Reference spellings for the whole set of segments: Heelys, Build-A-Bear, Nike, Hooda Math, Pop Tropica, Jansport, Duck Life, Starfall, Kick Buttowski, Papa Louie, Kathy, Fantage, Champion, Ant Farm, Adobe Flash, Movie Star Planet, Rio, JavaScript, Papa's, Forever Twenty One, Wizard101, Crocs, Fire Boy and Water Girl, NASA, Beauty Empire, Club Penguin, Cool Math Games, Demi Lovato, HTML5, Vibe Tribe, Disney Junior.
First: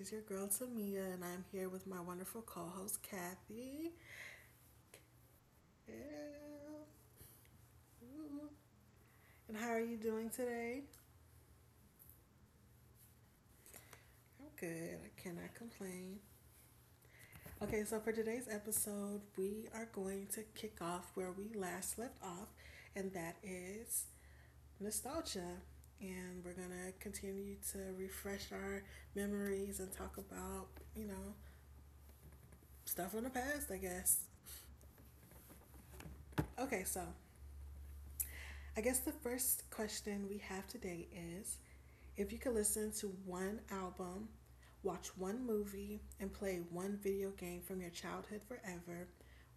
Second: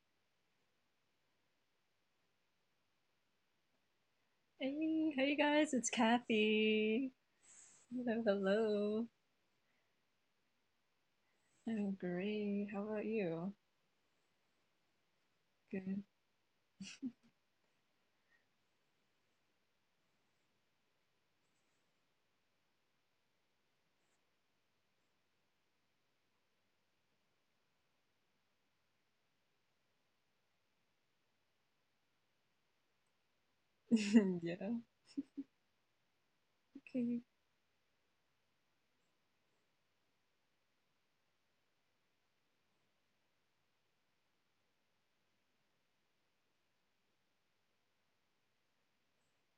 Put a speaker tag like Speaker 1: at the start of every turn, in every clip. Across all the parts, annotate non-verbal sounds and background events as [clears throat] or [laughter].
Speaker 1: is your girl Tamia, and I'm here with my wonderful co-host Kathy.
Speaker 2: Hey, hey guys, it's
Speaker 1: Yeah.
Speaker 2: Kathy. Hello, hello.
Speaker 1: And how are you doing today?
Speaker 2: I'm great. How about you?
Speaker 1: I'm good. I cannot
Speaker 2: Good.
Speaker 1: complain. Okay, so for today's episode, we are going to kick off where we last left off, and that is nostalgia. And we're gonna continue to refresh our memories and talk about, you know, stuff from the past, I guess.
Speaker 2: [laughs] Yeah.
Speaker 1: Okay, so
Speaker 2: Okay.
Speaker 1: I guess the first question we have today is if you could listen to one album, watch one movie, and play one video game from your childhood forever,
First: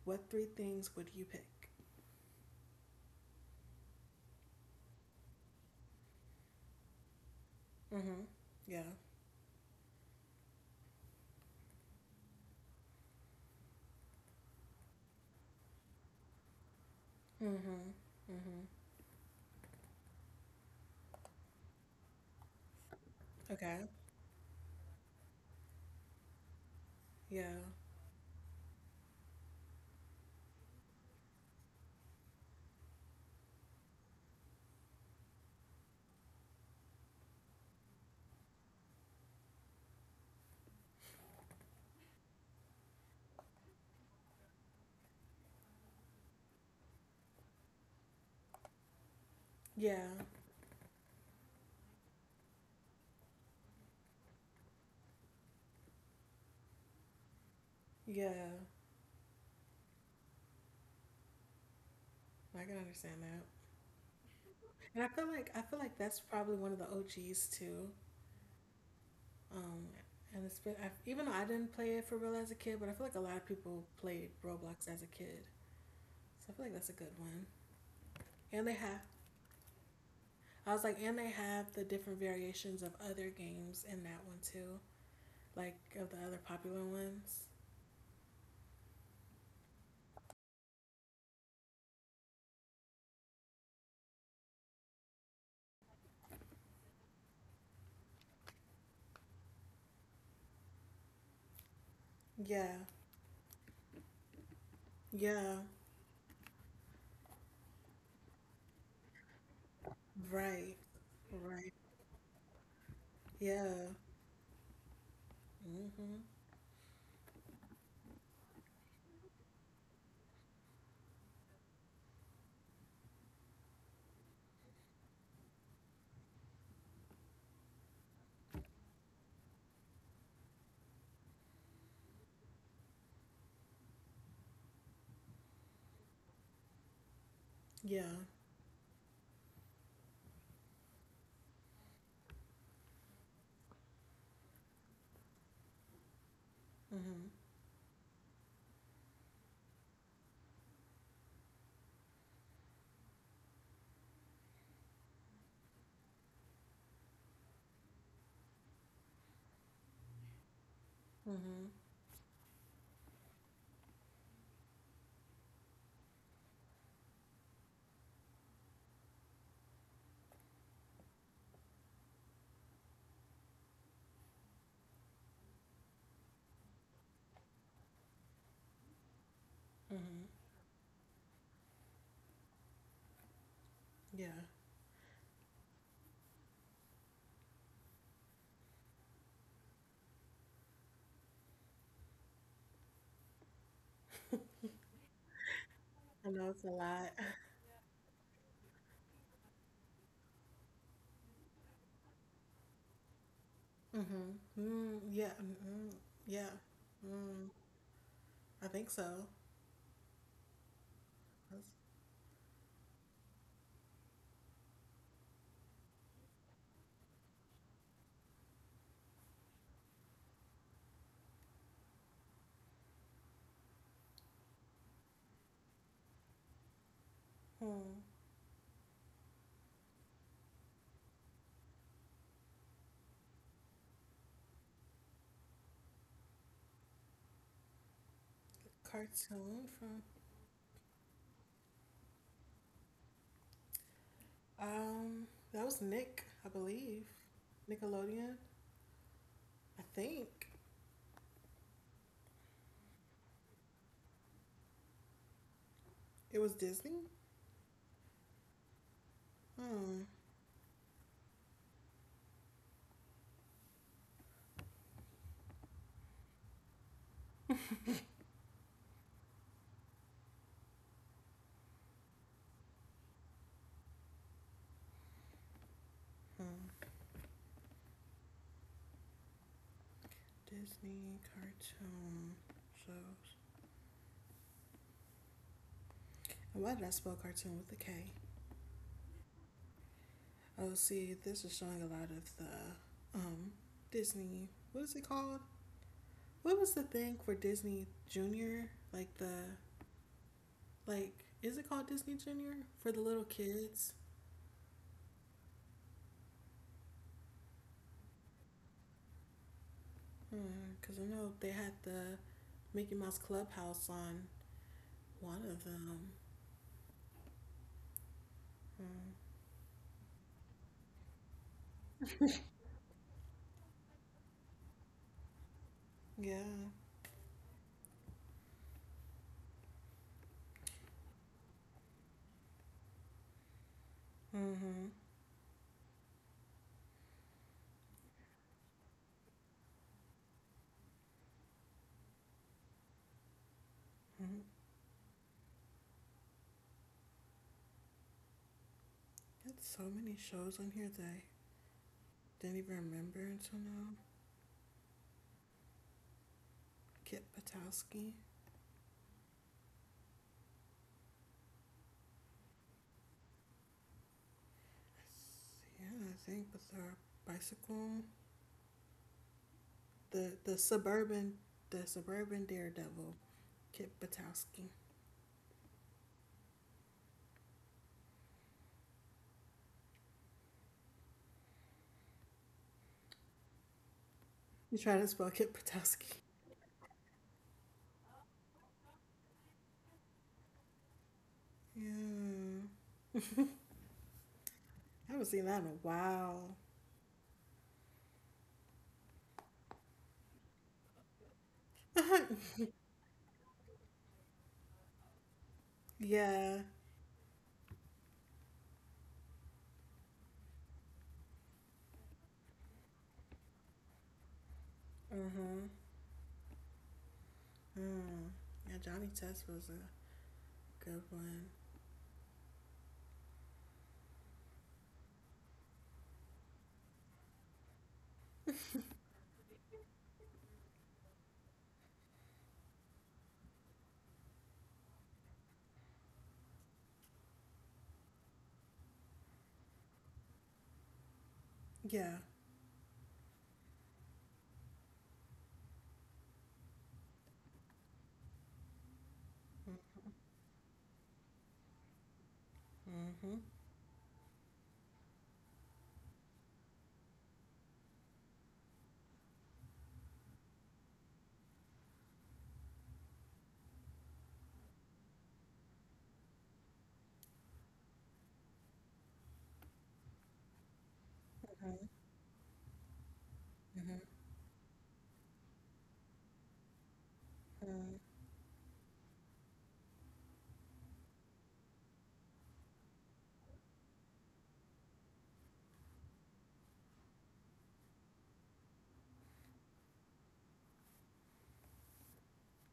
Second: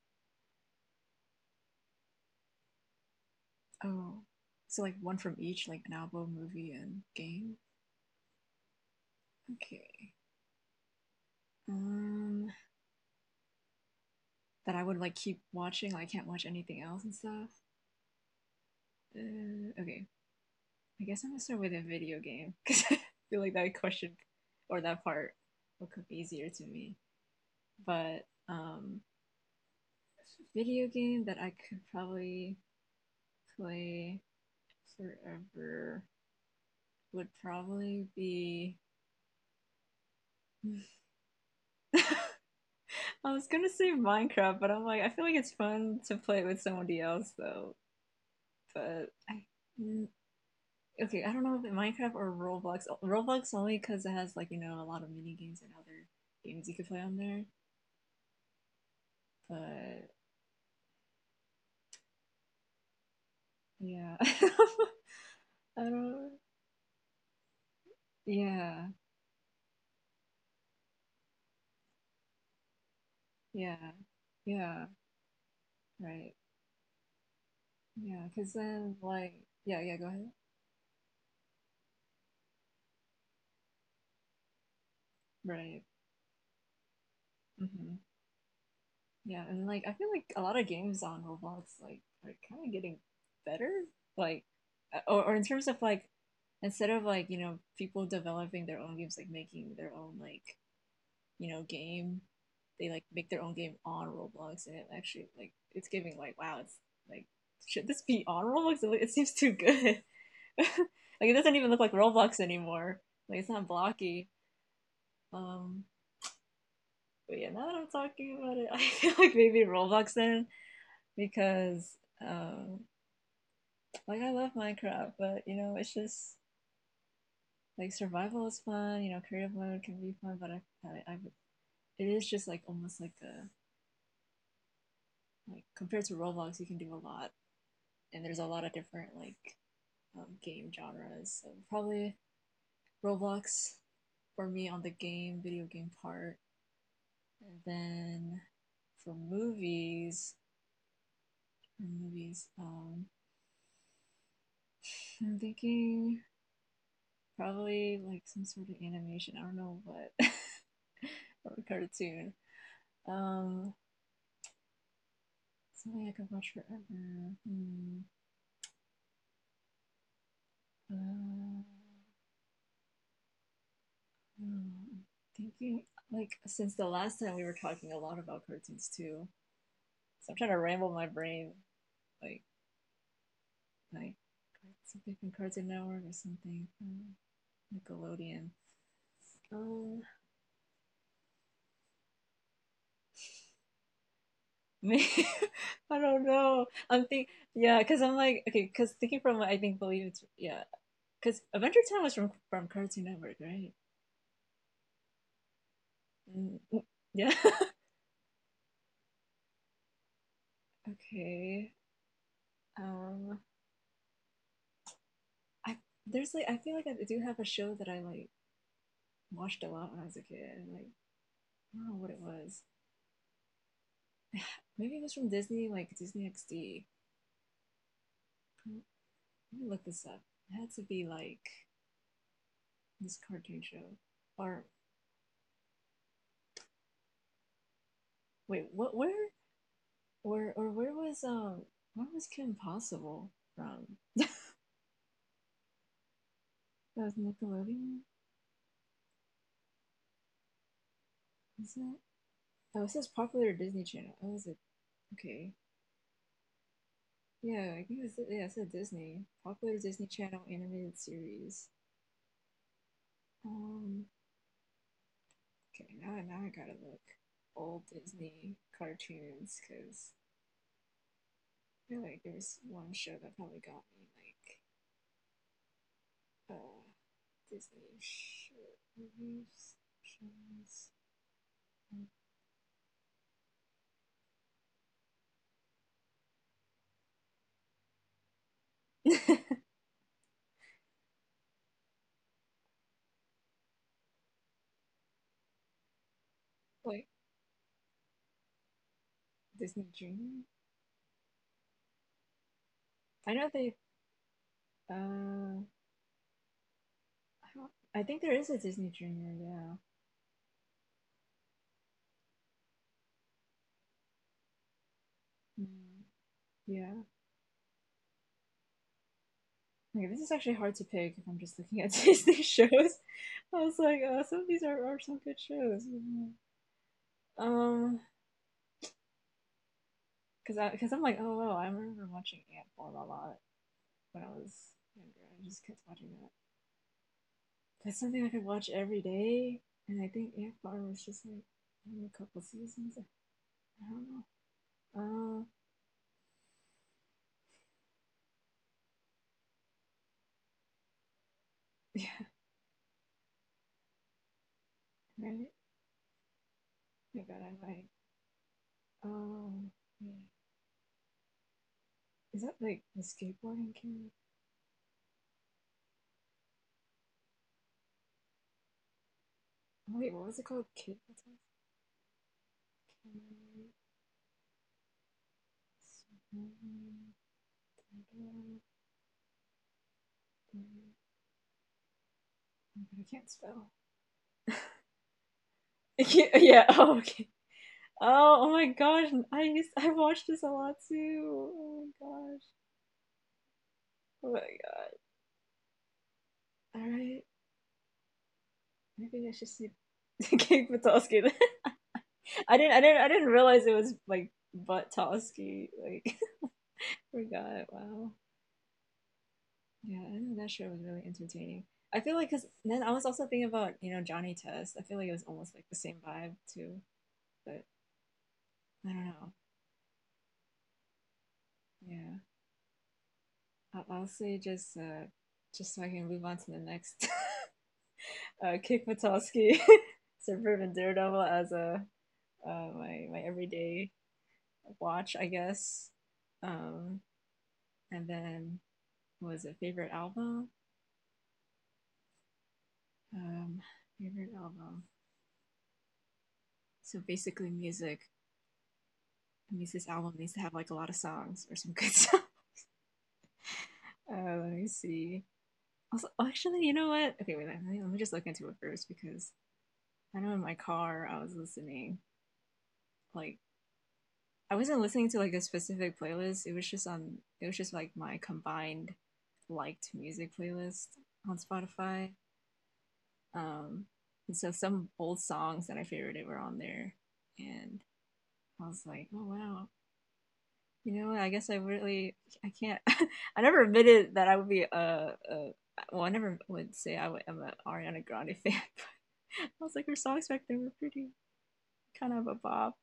Speaker 1: what three things would you pick?
Speaker 2: Oh, so like one from each, like an album, movie, and game.
Speaker 1: Mm-hmm. Yeah.
Speaker 2: Okay. Um, that I would like keep watching. Like, I can't watch anything else and stuff.
Speaker 1: Mm-hmm. Mm-hmm.
Speaker 2: Okay. I guess I'm gonna start with a video game [laughs] because I feel like
Speaker 1: Okay.
Speaker 2: that question or that part will come easier to me.
Speaker 1: Yeah.
Speaker 2: But um, video game that I could probably play forever would probably be. [laughs] I was gonna say Minecraft, but I'm like, I feel like it's fun to play it with somebody else though. But I, mm,
Speaker 1: Yeah.
Speaker 2: okay, I don't know if it's Minecraft or Roblox. Roblox only because it has like you know a lot of mini games and other games you could play on there.
Speaker 1: Yeah.
Speaker 2: But
Speaker 1: I can understand that.
Speaker 2: yeah,
Speaker 1: And I feel like I
Speaker 2: [laughs] I
Speaker 1: feel like
Speaker 2: don't.
Speaker 1: that's probably one of the OGs too.
Speaker 2: Yeah,
Speaker 1: Um, and it's been even though I didn't play it for real as a kid, but I feel like a lot of
Speaker 2: yeah,
Speaker 1: people played
Speaker 2: yeah.
Speaker 1: Roblox as a kid.
Speaker 2: Right.
Speaker 1: So I feel like that's a good one.
Speaker 2: Yeah, because
Speaker 1: And they
Speaker 2: then
Speaker 1: have,
Speaker 2: like yeah, yeah, go ahead.
Speaker 1: I was like, and they have the different variations of other games in that one too,
Speaker 2: Right.
Speaker 1: like of the other popular ones.
Speaker 2: Mm-hmm. Yeah, and like I feel like a lot of games on Roblox like are kind of getting better, like, or in terms of like instead of like you know people developing their own games, like making their own like you know game,
Speaker 1: Yeah,
Speaker 2: they like make their own game on Roblox, and it actually like
Speaker 1: yeah,
Speaker 2: it's giving like wow, it's like should this be on Roblox? It seems too good. [laughs]
Speaker 1: right,
Speaker 2: Like it doesn't even look
Speaker 1: right,
Speaker 2: like Roblox anymore. Like it's not
Speaker 1: yeah,
Speaker 2: blocky. Um,
Speaker 1: mm-hmm,
Speaker 2: But yeah, now that I'm talking about it, [laughs] I feel like maybe Roblox then because um like I love Minecraft, but you know, it's just like survival is fun, you know, creative mode can be fun, but I it is just like almost like a like compared to Roblox, you can do a lot,
Speaker 1: yeah,
Speaker 2: and there's a lot of different like game genres. So probably Roblox for me on the game video game part,
Speaker 1: mm-hmm,
Speaker 2: and then for movies, for movies, I'm thinking probably like some sort of animation. I don't know what. [laughs] Or a
Speaker 1: mm-hmm,
Speaker 2: cartoon. Um, something I could watch forever. Hmm. Uh, hmm. Thinking like since the last time we were talking a lot about cartoons too, so
Speaker 1: mm-hmm,
Speaker 2: I'm trying to ramble my brain like like
Speaker 1: yeah.
Speaker 2: something from Cartoon Network or something from Nickelodeon. Um, maybe, [laughs] I don't
Speaker 1: I know
Speaker 2: know.
Speaker 1: it's a
Speaker 2: I'm
Speaker 1: lot.
Speaker 2: think yeah, cause I'm like okay, cause thinking from I think believe it's yeah, because Adventure Time was from Cartoon Network, right?
Speaker 1: Mm-hmm. Mm, yeah, mm-hmm, yeah,
Speaker 2: Mm, mm, yeah.
Speaker 1: mm,
Speaker 2: [laughs]
Speaker 1: I think so. That's-
Speaker 2: Okay. Um, I there's like I feel like I do have a show that I like watched a lot when I was a kid, and like I don't know what it was. Maybe it was from Disney, like Disney XD.
Speaker 1: Hmm.
Speaker 2: Let me look this up. It had to be like this cartoon show, or wait, what? Where?
Speaker 1: Cartoon from
Speaker 2: Where? Or where was um? Where was Kim Possible from?
Speaker 1: Um, that was Nick, I
Speaker 2: That
Speaker 1: believe.
Speaker 2: was Nickelodeon,
Speaker 1: Nickelodeon, I think.
Speaker 2: is it? Oh, it says popular Disney Channel. Oh, is it? Okay.
Speaker 1: It was Disney?
Speaker 2: Yeah, I think it's, yeah, it's a Disney, popular Disney
Speaker 1: Hmm.
Speaker 2: Channel animated series. Um, okay, now, now I gotta look old Disney cartoons because I feel like there was one show that probably got me like uh
Speaker 1: Hmm.
Speaker 2: Disney show movies, shows,
Speaker 1: Disney cartoon shows. And why did I spell cartoon with a K? Oh, see, this is showing a lot of the Disney. What is it called? What was the
Speaker 2: [laughs] like
Speaker 1: thing for Disney Junior? Like the
Speaker 2: Disney Junior.
Speaker 1: like is it called Disney Junior for the little
Speaker 2: I know they
Speaker 1: kids?
Speaker 2: I, don't, I think there is a Disney Junior. Yeah,
Speaker 1: Because I know they had the Mickey Mouse Clubhouse on one of
Speaker 2: mm,
Speaker 1: them.
Speaker 2: yeah.
Speaker 1: Mm.
Speaker 2: Okay, this is actually hard to pick if I'm just looking at Disney shows. [laughs] I was like, some of these are some good shows.
Speaker 1: Yeah.
Speaker 2: Um, because I'm like, oh wow, I remember watching Ant Farm a lot when I was
Speaker 1: Mm-hmm.
Speaker 2: younger. I just kept watching that. That's something I could watch every day, and I think Ant Farm was just like only a couple seasons. I don't know.
Speaker 1: Hmm.
Speaker 2: Um,
Speaker 1: Had so many shows on here that I
Speaker 2: [laughs] Yeah,
Speaker 1: didn't even remember until now.
Speaker 2: right. Oh
Speaker 1: Kit
Speaker 2: God, I'm like,
Speaker 1: Patowski.
Speaker 2: um, yeah. Is that like the skateboarding camera?
Speaker 1: Yeah, I think with her bicycle.
Speaker 2: Oh, wait, what was it
Speaker 1: The
Speaker 2: called? Kid, what's it
Speaker 1: suburban, the suburban daredevil.
Speaker 2: called?
Speaker 1: Kit Patowski.
Speaker 2: I can't spell.
Speaker 1: You try to spell Kit
Speaker 2: I
Speaker 1: Patowski.
Speaker 2: can't, [laughs] yeah. Oh, okay. Oh, oh my gosh. I watched this a lot too. Oh my gosh.
Speaker 1: Yeah.
Speaker 2: Oh my god.
Speaker 1: I haven't seen that in a while.
Speaker 2: All right. Maybe I should see Kate Batowski. [laughs] I didn't realize it was like Batowski. Like
Speaker 1: Yeah.
Speaker 2: [laughs] forgot. Wow. Yeah. I know that show was really entertaining. I feel like because then I was also thinking about you know Johnny Test. I feel like it was almost like
Speaker 1: Mm-hmm.
Speaker 2: the same vibe too. But
Speaker 1: Mm. Yeah,
Speaker 2: I don't
Speaker 1: Johnny
Speaker 2: know.
Speaker 1: Test was a good one.
Speaker 2: Yeah. I'll say just so I can move on to the next. [laughs] Kick Matosky, [laughs] Suburban Daredevil as a my my everyday watch, I guess. Um, and then what was it favorite album?
Speaker 1: Yeah.
Speaker 2: Um, favorite album. So basically, music. It means this album needs to have like a lot of songs or some good songs. [laughs]
Speaker 1: Mm-hmm.
Speaker 2: Let me see. Also, actually, you know what? Okay, wait. Let me just look into it first because I know in my car I was listening like I wasn't listening to like a specific playlist. It was just on it was just like my combined liked music playlist on
Speaker 1: Mm-hmm.
Speaker 2: Spotify. Um
Speaker 1: Mm-hmm.
Speaker 2: and so some old songs that I favorited were on there and
Speaker 1: Mm-hmm.
Speaker 2: I was like, oh wow. You know, what? I guess I really I can't [laughs] I never admitted that I would be a well, I never would say I am an Ariana Grande fan, but [laughs] I was like, her songs back then were pretty kind of a bop.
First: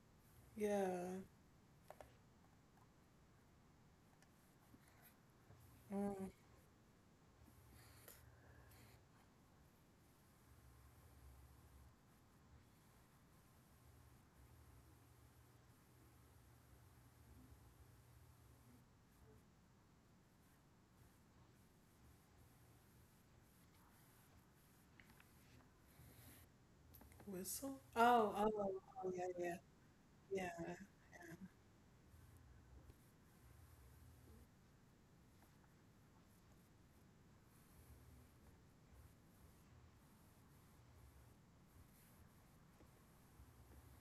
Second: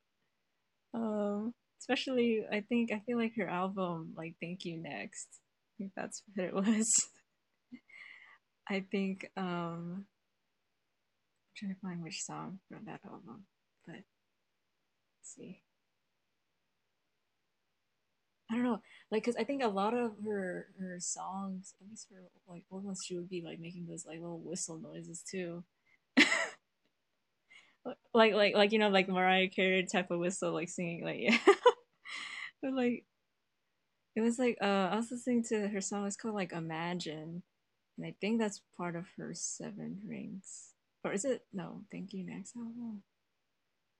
Speaker 1: Yeah.
Speaker 2: Um, especially I think I feel like her album, like Thank You Next. I think that's
Speaker 1: Mm.
Speaker 2: what it was. [laughs] I think I'm trying to find which song from that album, but let's see. I don't know, like, cause I think a lot of her songs, at least for like old ones, she would be like making those like little whistle noises too,
Speaker 1: Whistle. Oh, oh,
Speaker 2: like
Speaker 1: oh,
Speaker 2: you know like
Speaker 1: oh, yeah,
Speaker 2: Mariah
Speaker 1: yeah,
Speaker 2: Carey type of
Speaker 1: yeah.
Speaker 2: whistle, like
Speaker 1: Yeah.
Speaker 2: singing like yeah, [laughs] but like it was like I was listening to her song. It's called like Imagine, and I think that's part of her Seven Rings. Or is it? No, thank you, next album.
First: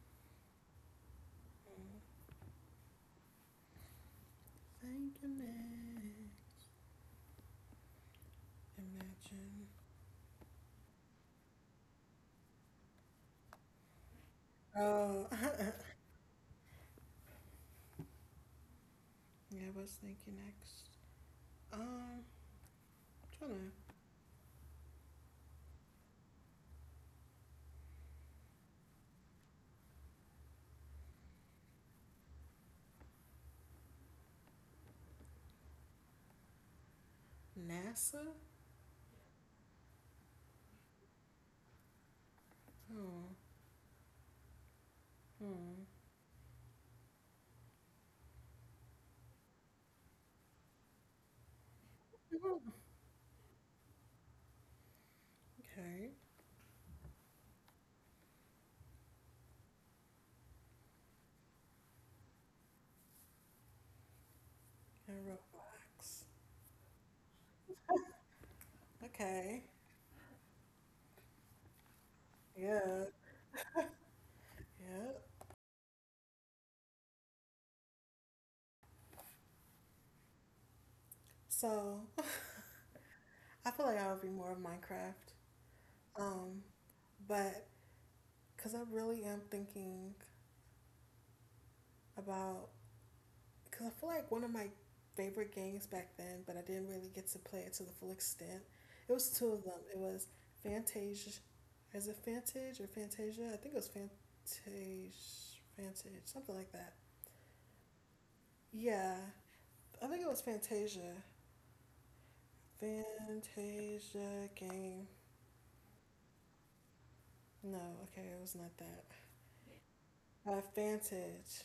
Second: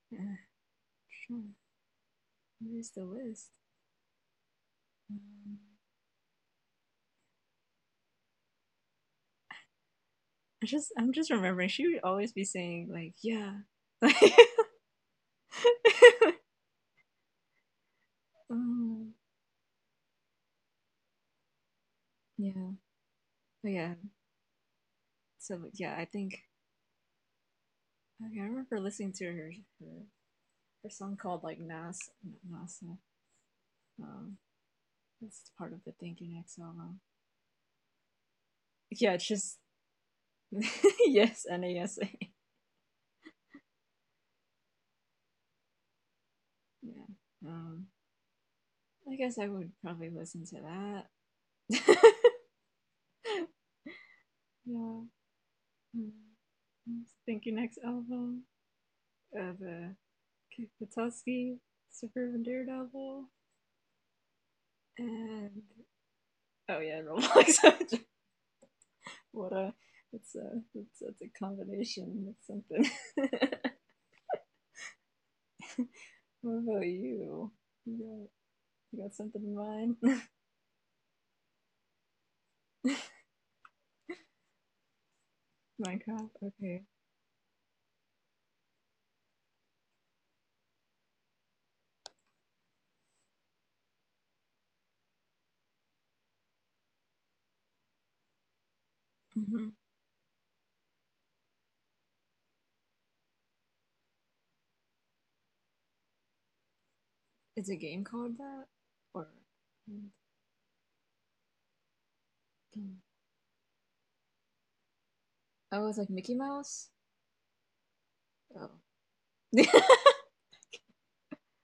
Speaker 2: Yeah, sure. Here's the list.
Speaker 1: Thank you,
Speaker 2: Um,
Speaker 1: man. Imagine.
Speaker 2: I'm just remembering. She would always be saying like, "Yeah, [laughs]
Speaker 1: Oh,
Speaker 2: um,
Speaker 1: [laughs] yeah. What's thinking next? Um,
Speaker 2: yeah,
Speaker 1: I'm
Speaker 2: but
Speaker 1: trying
Speaker 2: yeah." So yeah, I think okay, I remember listening to her, her song called like NASA, NASA. Um, that's part of the Thank You Next album.
Speaker 1: to NASA.
Speaker 2: Yeah, it's just [laughs] yes, NASA.
Speaker 1: Oh, hmm.
Speaker 2: Yeah. Um, I guess I would probably listen to that. [laughs]
Speaker 1: Hmm.
Speaker 2: Yeah.
Speaker 1: Okay.
Speaker 2: Hmm. Thank you. Next album of *The Patowski, Suburban Daredevil,
Speaker 1: And
Speaker 2: and
Speaker 1: Roblox.
Speaker 2: oh yeah, Roblox. [laughs] What
Speaker 1: Okay.
Speaker 2: a it's it's a combination. It's something.
Speaker 1: Yeah.
Speaker 2: [laughs]
Speaker 1: Yeah.
Speaker 2: What about you? You got you got something in mind?
Speaker 1: So [laughs] I feel like I would be more of Minecraft.
Speaker 2: [laughs] Minecraft.
Speaker 1: Um,
Speaker 2: Okay.
Speaker 1: but because I really am thinking about because I feel like one of my favorite games back then, but I didn't really get to play it to the full extent. It was two of
Speaker 2: Mm-hmm.
Speaker 1: them. It was Fantasia. Is it Fantage or Fantasia? I think it was Fantage, Fantage, something like that.
Speaker 2: It's a game called that,
Speaker 1: Yeah,
Speaker 2: or
Speaker 1: I think it was Fantasia. Fantasia game.
Speaker 2: oh, it's like Mickey Mouse.
Speaker 1: No, okay, it was
Speaker 2: Oh.
Speaker 1: not that.
Speaker 2: [laughs]
Speaker 1: Vantage.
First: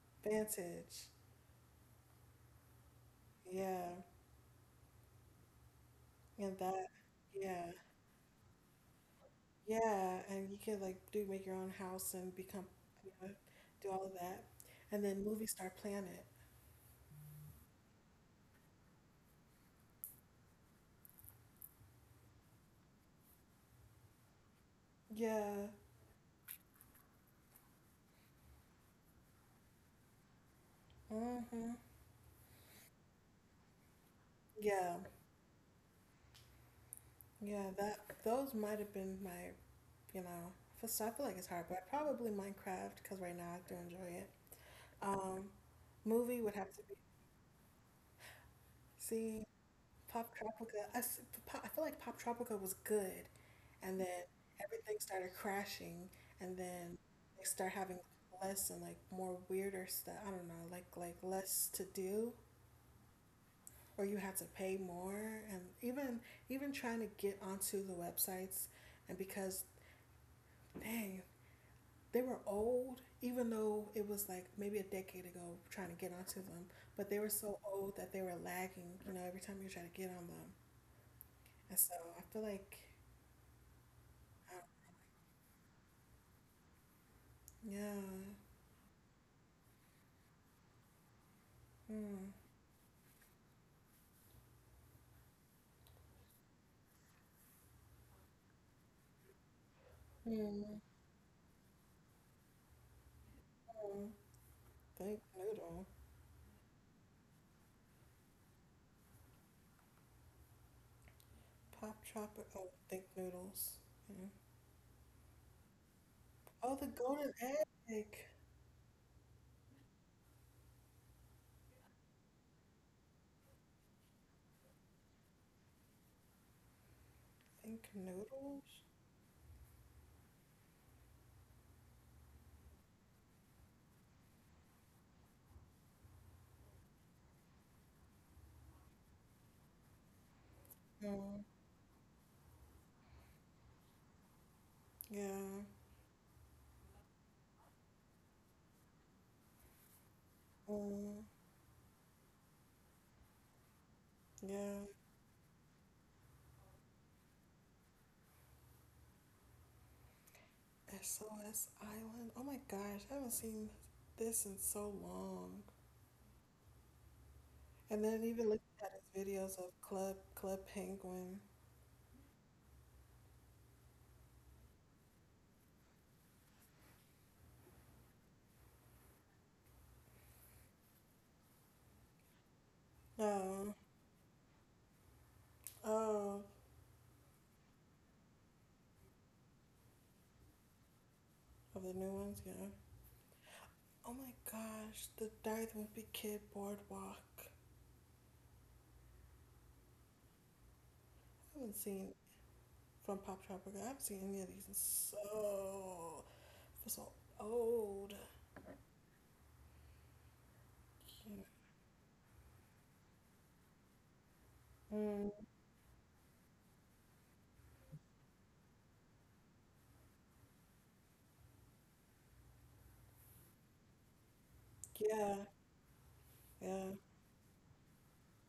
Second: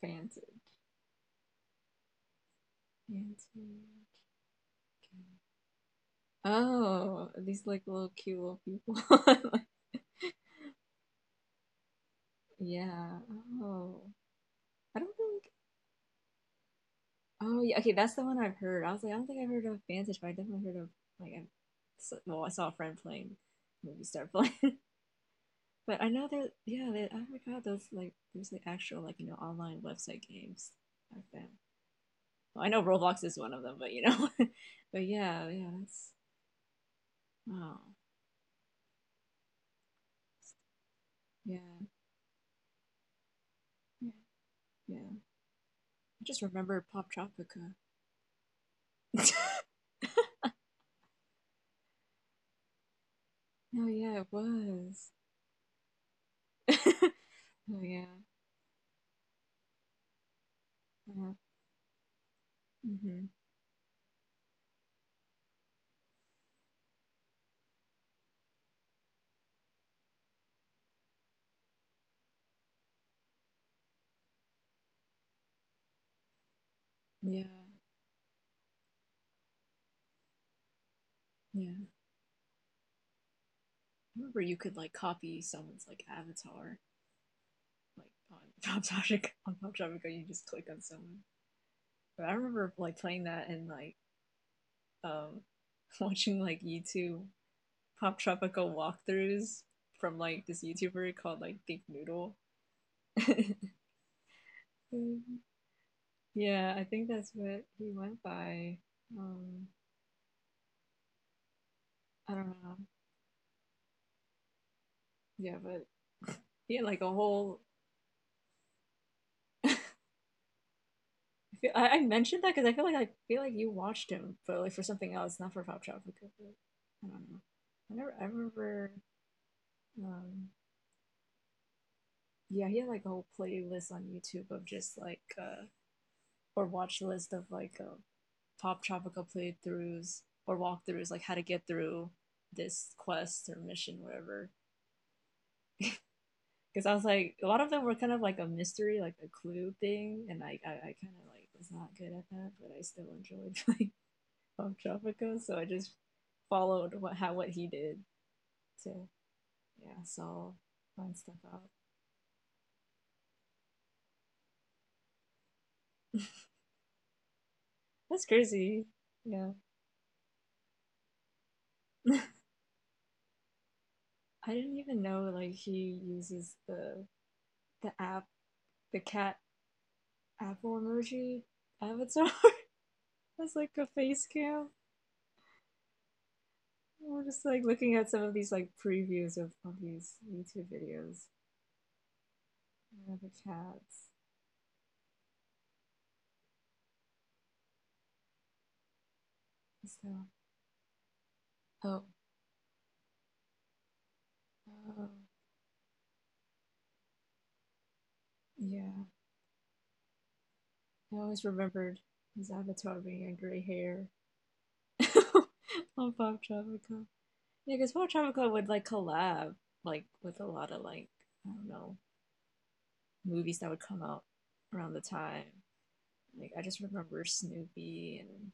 Speaker 2: Fancy,
Speaker 1: Vantage.
Speaker 2: fancy.
Speaker 1: Yeah, and that.
Speaker 2: Oh, these
Speaker 1: Yeah.
Speaker 2: like little cute little people. [laughs]
Speaker 1: Yeah, and you could like do make your own house and become, you
Speaker 2: Yeah.
Speaker 1: know, do
Speaker 2: Oh,
Speaker 1: all of that.
Speaker 2: I
Speaker 1: And
Speaker 2: don't
Speaker 1: then
Speaker 2: think.
Speaker 1: Movie Star Planet.
Speaker 2: Oh, yeah. Okay, that's the one I've heard. I was like, I don't think I've heard of Vantage, but I definitely heard of like. I, so- well, I saw a friend playing movie star playing,
Speaker 1: Yeah.
Speaker 2: [laughs] but I know that. Yeah, they, I forgot those like there's the actual like you know online website games like that.
Speaker 1: Mhm.
Speaker 2: Well, I know Roblox is one of them, but you know, [laughs]
Speaker 1: Yeah.
Speaker 2: but yeah, yeah, that's
Speaker 1: Yeah,
Speaker 2: wow.
Speaker 1: that those might have been my, you know, for so I feel like it's
Speaker 2: Yeah,
Speaker 1: hard, but probably Minecraft because right now I do
Speaker 2: yeah,
Speaker 1: enjoy it.
Speaker 2: yeah.
Speaker 1: Um,
Speaker 2: I just
Speaker 1: movie would have
Speaker 2: remember
Speaker 1: to be.
Speaker 2: Pop Tropica.
Speaker 1: See,
Speaker 2: [laughs]
Speaker 1: Pop Tropica. I feel like Pop Tropica was good,
Speaker 2: Oh
Speaker 1: and
Speaker 2: yeah,
Speaker 1: then
Speaker 2: it
Speaker 1: everything
Speaker 2: was.
Speaker 1: started crashing, and then they start
Speaker 2: [laughs] Oh
Speaker 1: having
Speaker 2: yeah.
Speaker 1: less and like more weirder stuff. I don't know, like
Speaker 2: Uh,
Speaker 1: less to do,
Speaker 2: hmm.
Speaker 1: or you had to pay more, and even trying to get onto the websites, and because dang, they were old, even though it was like maybe a decade ago trying to get onto them, but they were
Speaker 2: Yeah.
Speaker 1: so old that they were lagging. You know, every time you try to get on them,
Speaker 2: Yeah.
Speaker 1: and
Speaker 2: I
Speaker 1: so I feel like.
Speaker 2: remember you could like copy someone's like avatar
Speaker 1: Yeah.
Speaker 2: like on [laughs] Pop Tropica. On Pop Tropica, you just click on someone. But
Speaker 1: Mm.
Speaker 2: I remember like playing that and like um [laughs] watching like YouTube Pop Tropica walkthroughs from like this
Speaker 1: Mm.
Speaker 2: YouTuber called like Big Noodle.
Speaker 1: Mm. Think
Speaker 2: [laughs]
Speaker 1: noodle.
Speaker 2: Yeah, I think that's what he went by. Um,
Speaker 1: Pop
Speaker 2: I
Speaker 1: chopper.
Speaker 2: don't
Speaker 1: Oh,
Speaker 2: know.
Speaker 1: think noodles. Mm.
Speaker 2: Yeah, but he
Speaker 1: Oh,
Speaker 2: had
Speaker 1: the
Speaker 2: like a
Speaker 1: golden
Speaker 2: whole.
Speaker 1: egg.
Speaker 2: I mentioned that because I feel like you watched him, but like for something else, not for Pop Shop. Because like, I don't know.
Speaker 1: Think
Speaker 2: I never. I
Speaker 1: noodles.
Speaker 2: remember. Um, yeah, he had like a whole playlist on YouTube of just like or watch list of like Pop Tropical playthroughs or walkthroughs, like how to
Speaker 1: Mm.
Speaker 2: get through this quest or mission, whatever.
Speaker 1: Yeah.
Speaker 2: Because I was like, a lot of them were kind of like a mystery, like a clue thing, and I kind
Speaker 1: Mm.
Speaker 2: of like was not good at that, but I still enjoyed [laughs] playing. From
Speaker 1: Yeah.
Speaker 2: Tropico, so I just followed what how what he did to yeah, so find stuff out.
Speaker 1: SOS Island. Oh my gosh, I haven't seen this in so long.
Speaker 2: [laughs]
Speaker 1: And then
Speaker 2: That's
Speaker 1: even looking
Speaker 2: crazy.
Speaker 1: at his
Speaker 2: Yeah.
Speaker 1: videos of Club Penguin.
Speaker 2: [laughs] I didn't even know like he uses the app, the cat apple emoji avatar [laughs] as like
Speaker 1: No.
Speaker 2: a face cam.
Speaker 1: Oh,
Speaker 2: We're just like looking at some of these like previews of these YouTube videos.
Speaker 1: of the new ones. Yeah.
Speaker 2: Yeah, the cats.
Speaker 1: Oh my gosh, the Diary of the Wimpy Kid Boardwalk. I
Speaker 2: So
Speaker 1: haven't
Speaker 2: oh,
Speaker 1: seen from Pop Tropica. I haven't seen any of these in
Speaker 2: oh
Speaker 1: so for so old.
Speaker 2: yeah. I always remembered his avatar being a gray hair. [laughs]
Speaker 1: Mm,
Speaker 2: Oh, Bob Travica. Yeah, because Bob Travica would like collab like with a lot of like I don't know movies that would come out around the
Speaker 1: yeah,
Speaker 2: time. Like I just
Speaker 1: yeah.
Speaker 2: remember Snoopy and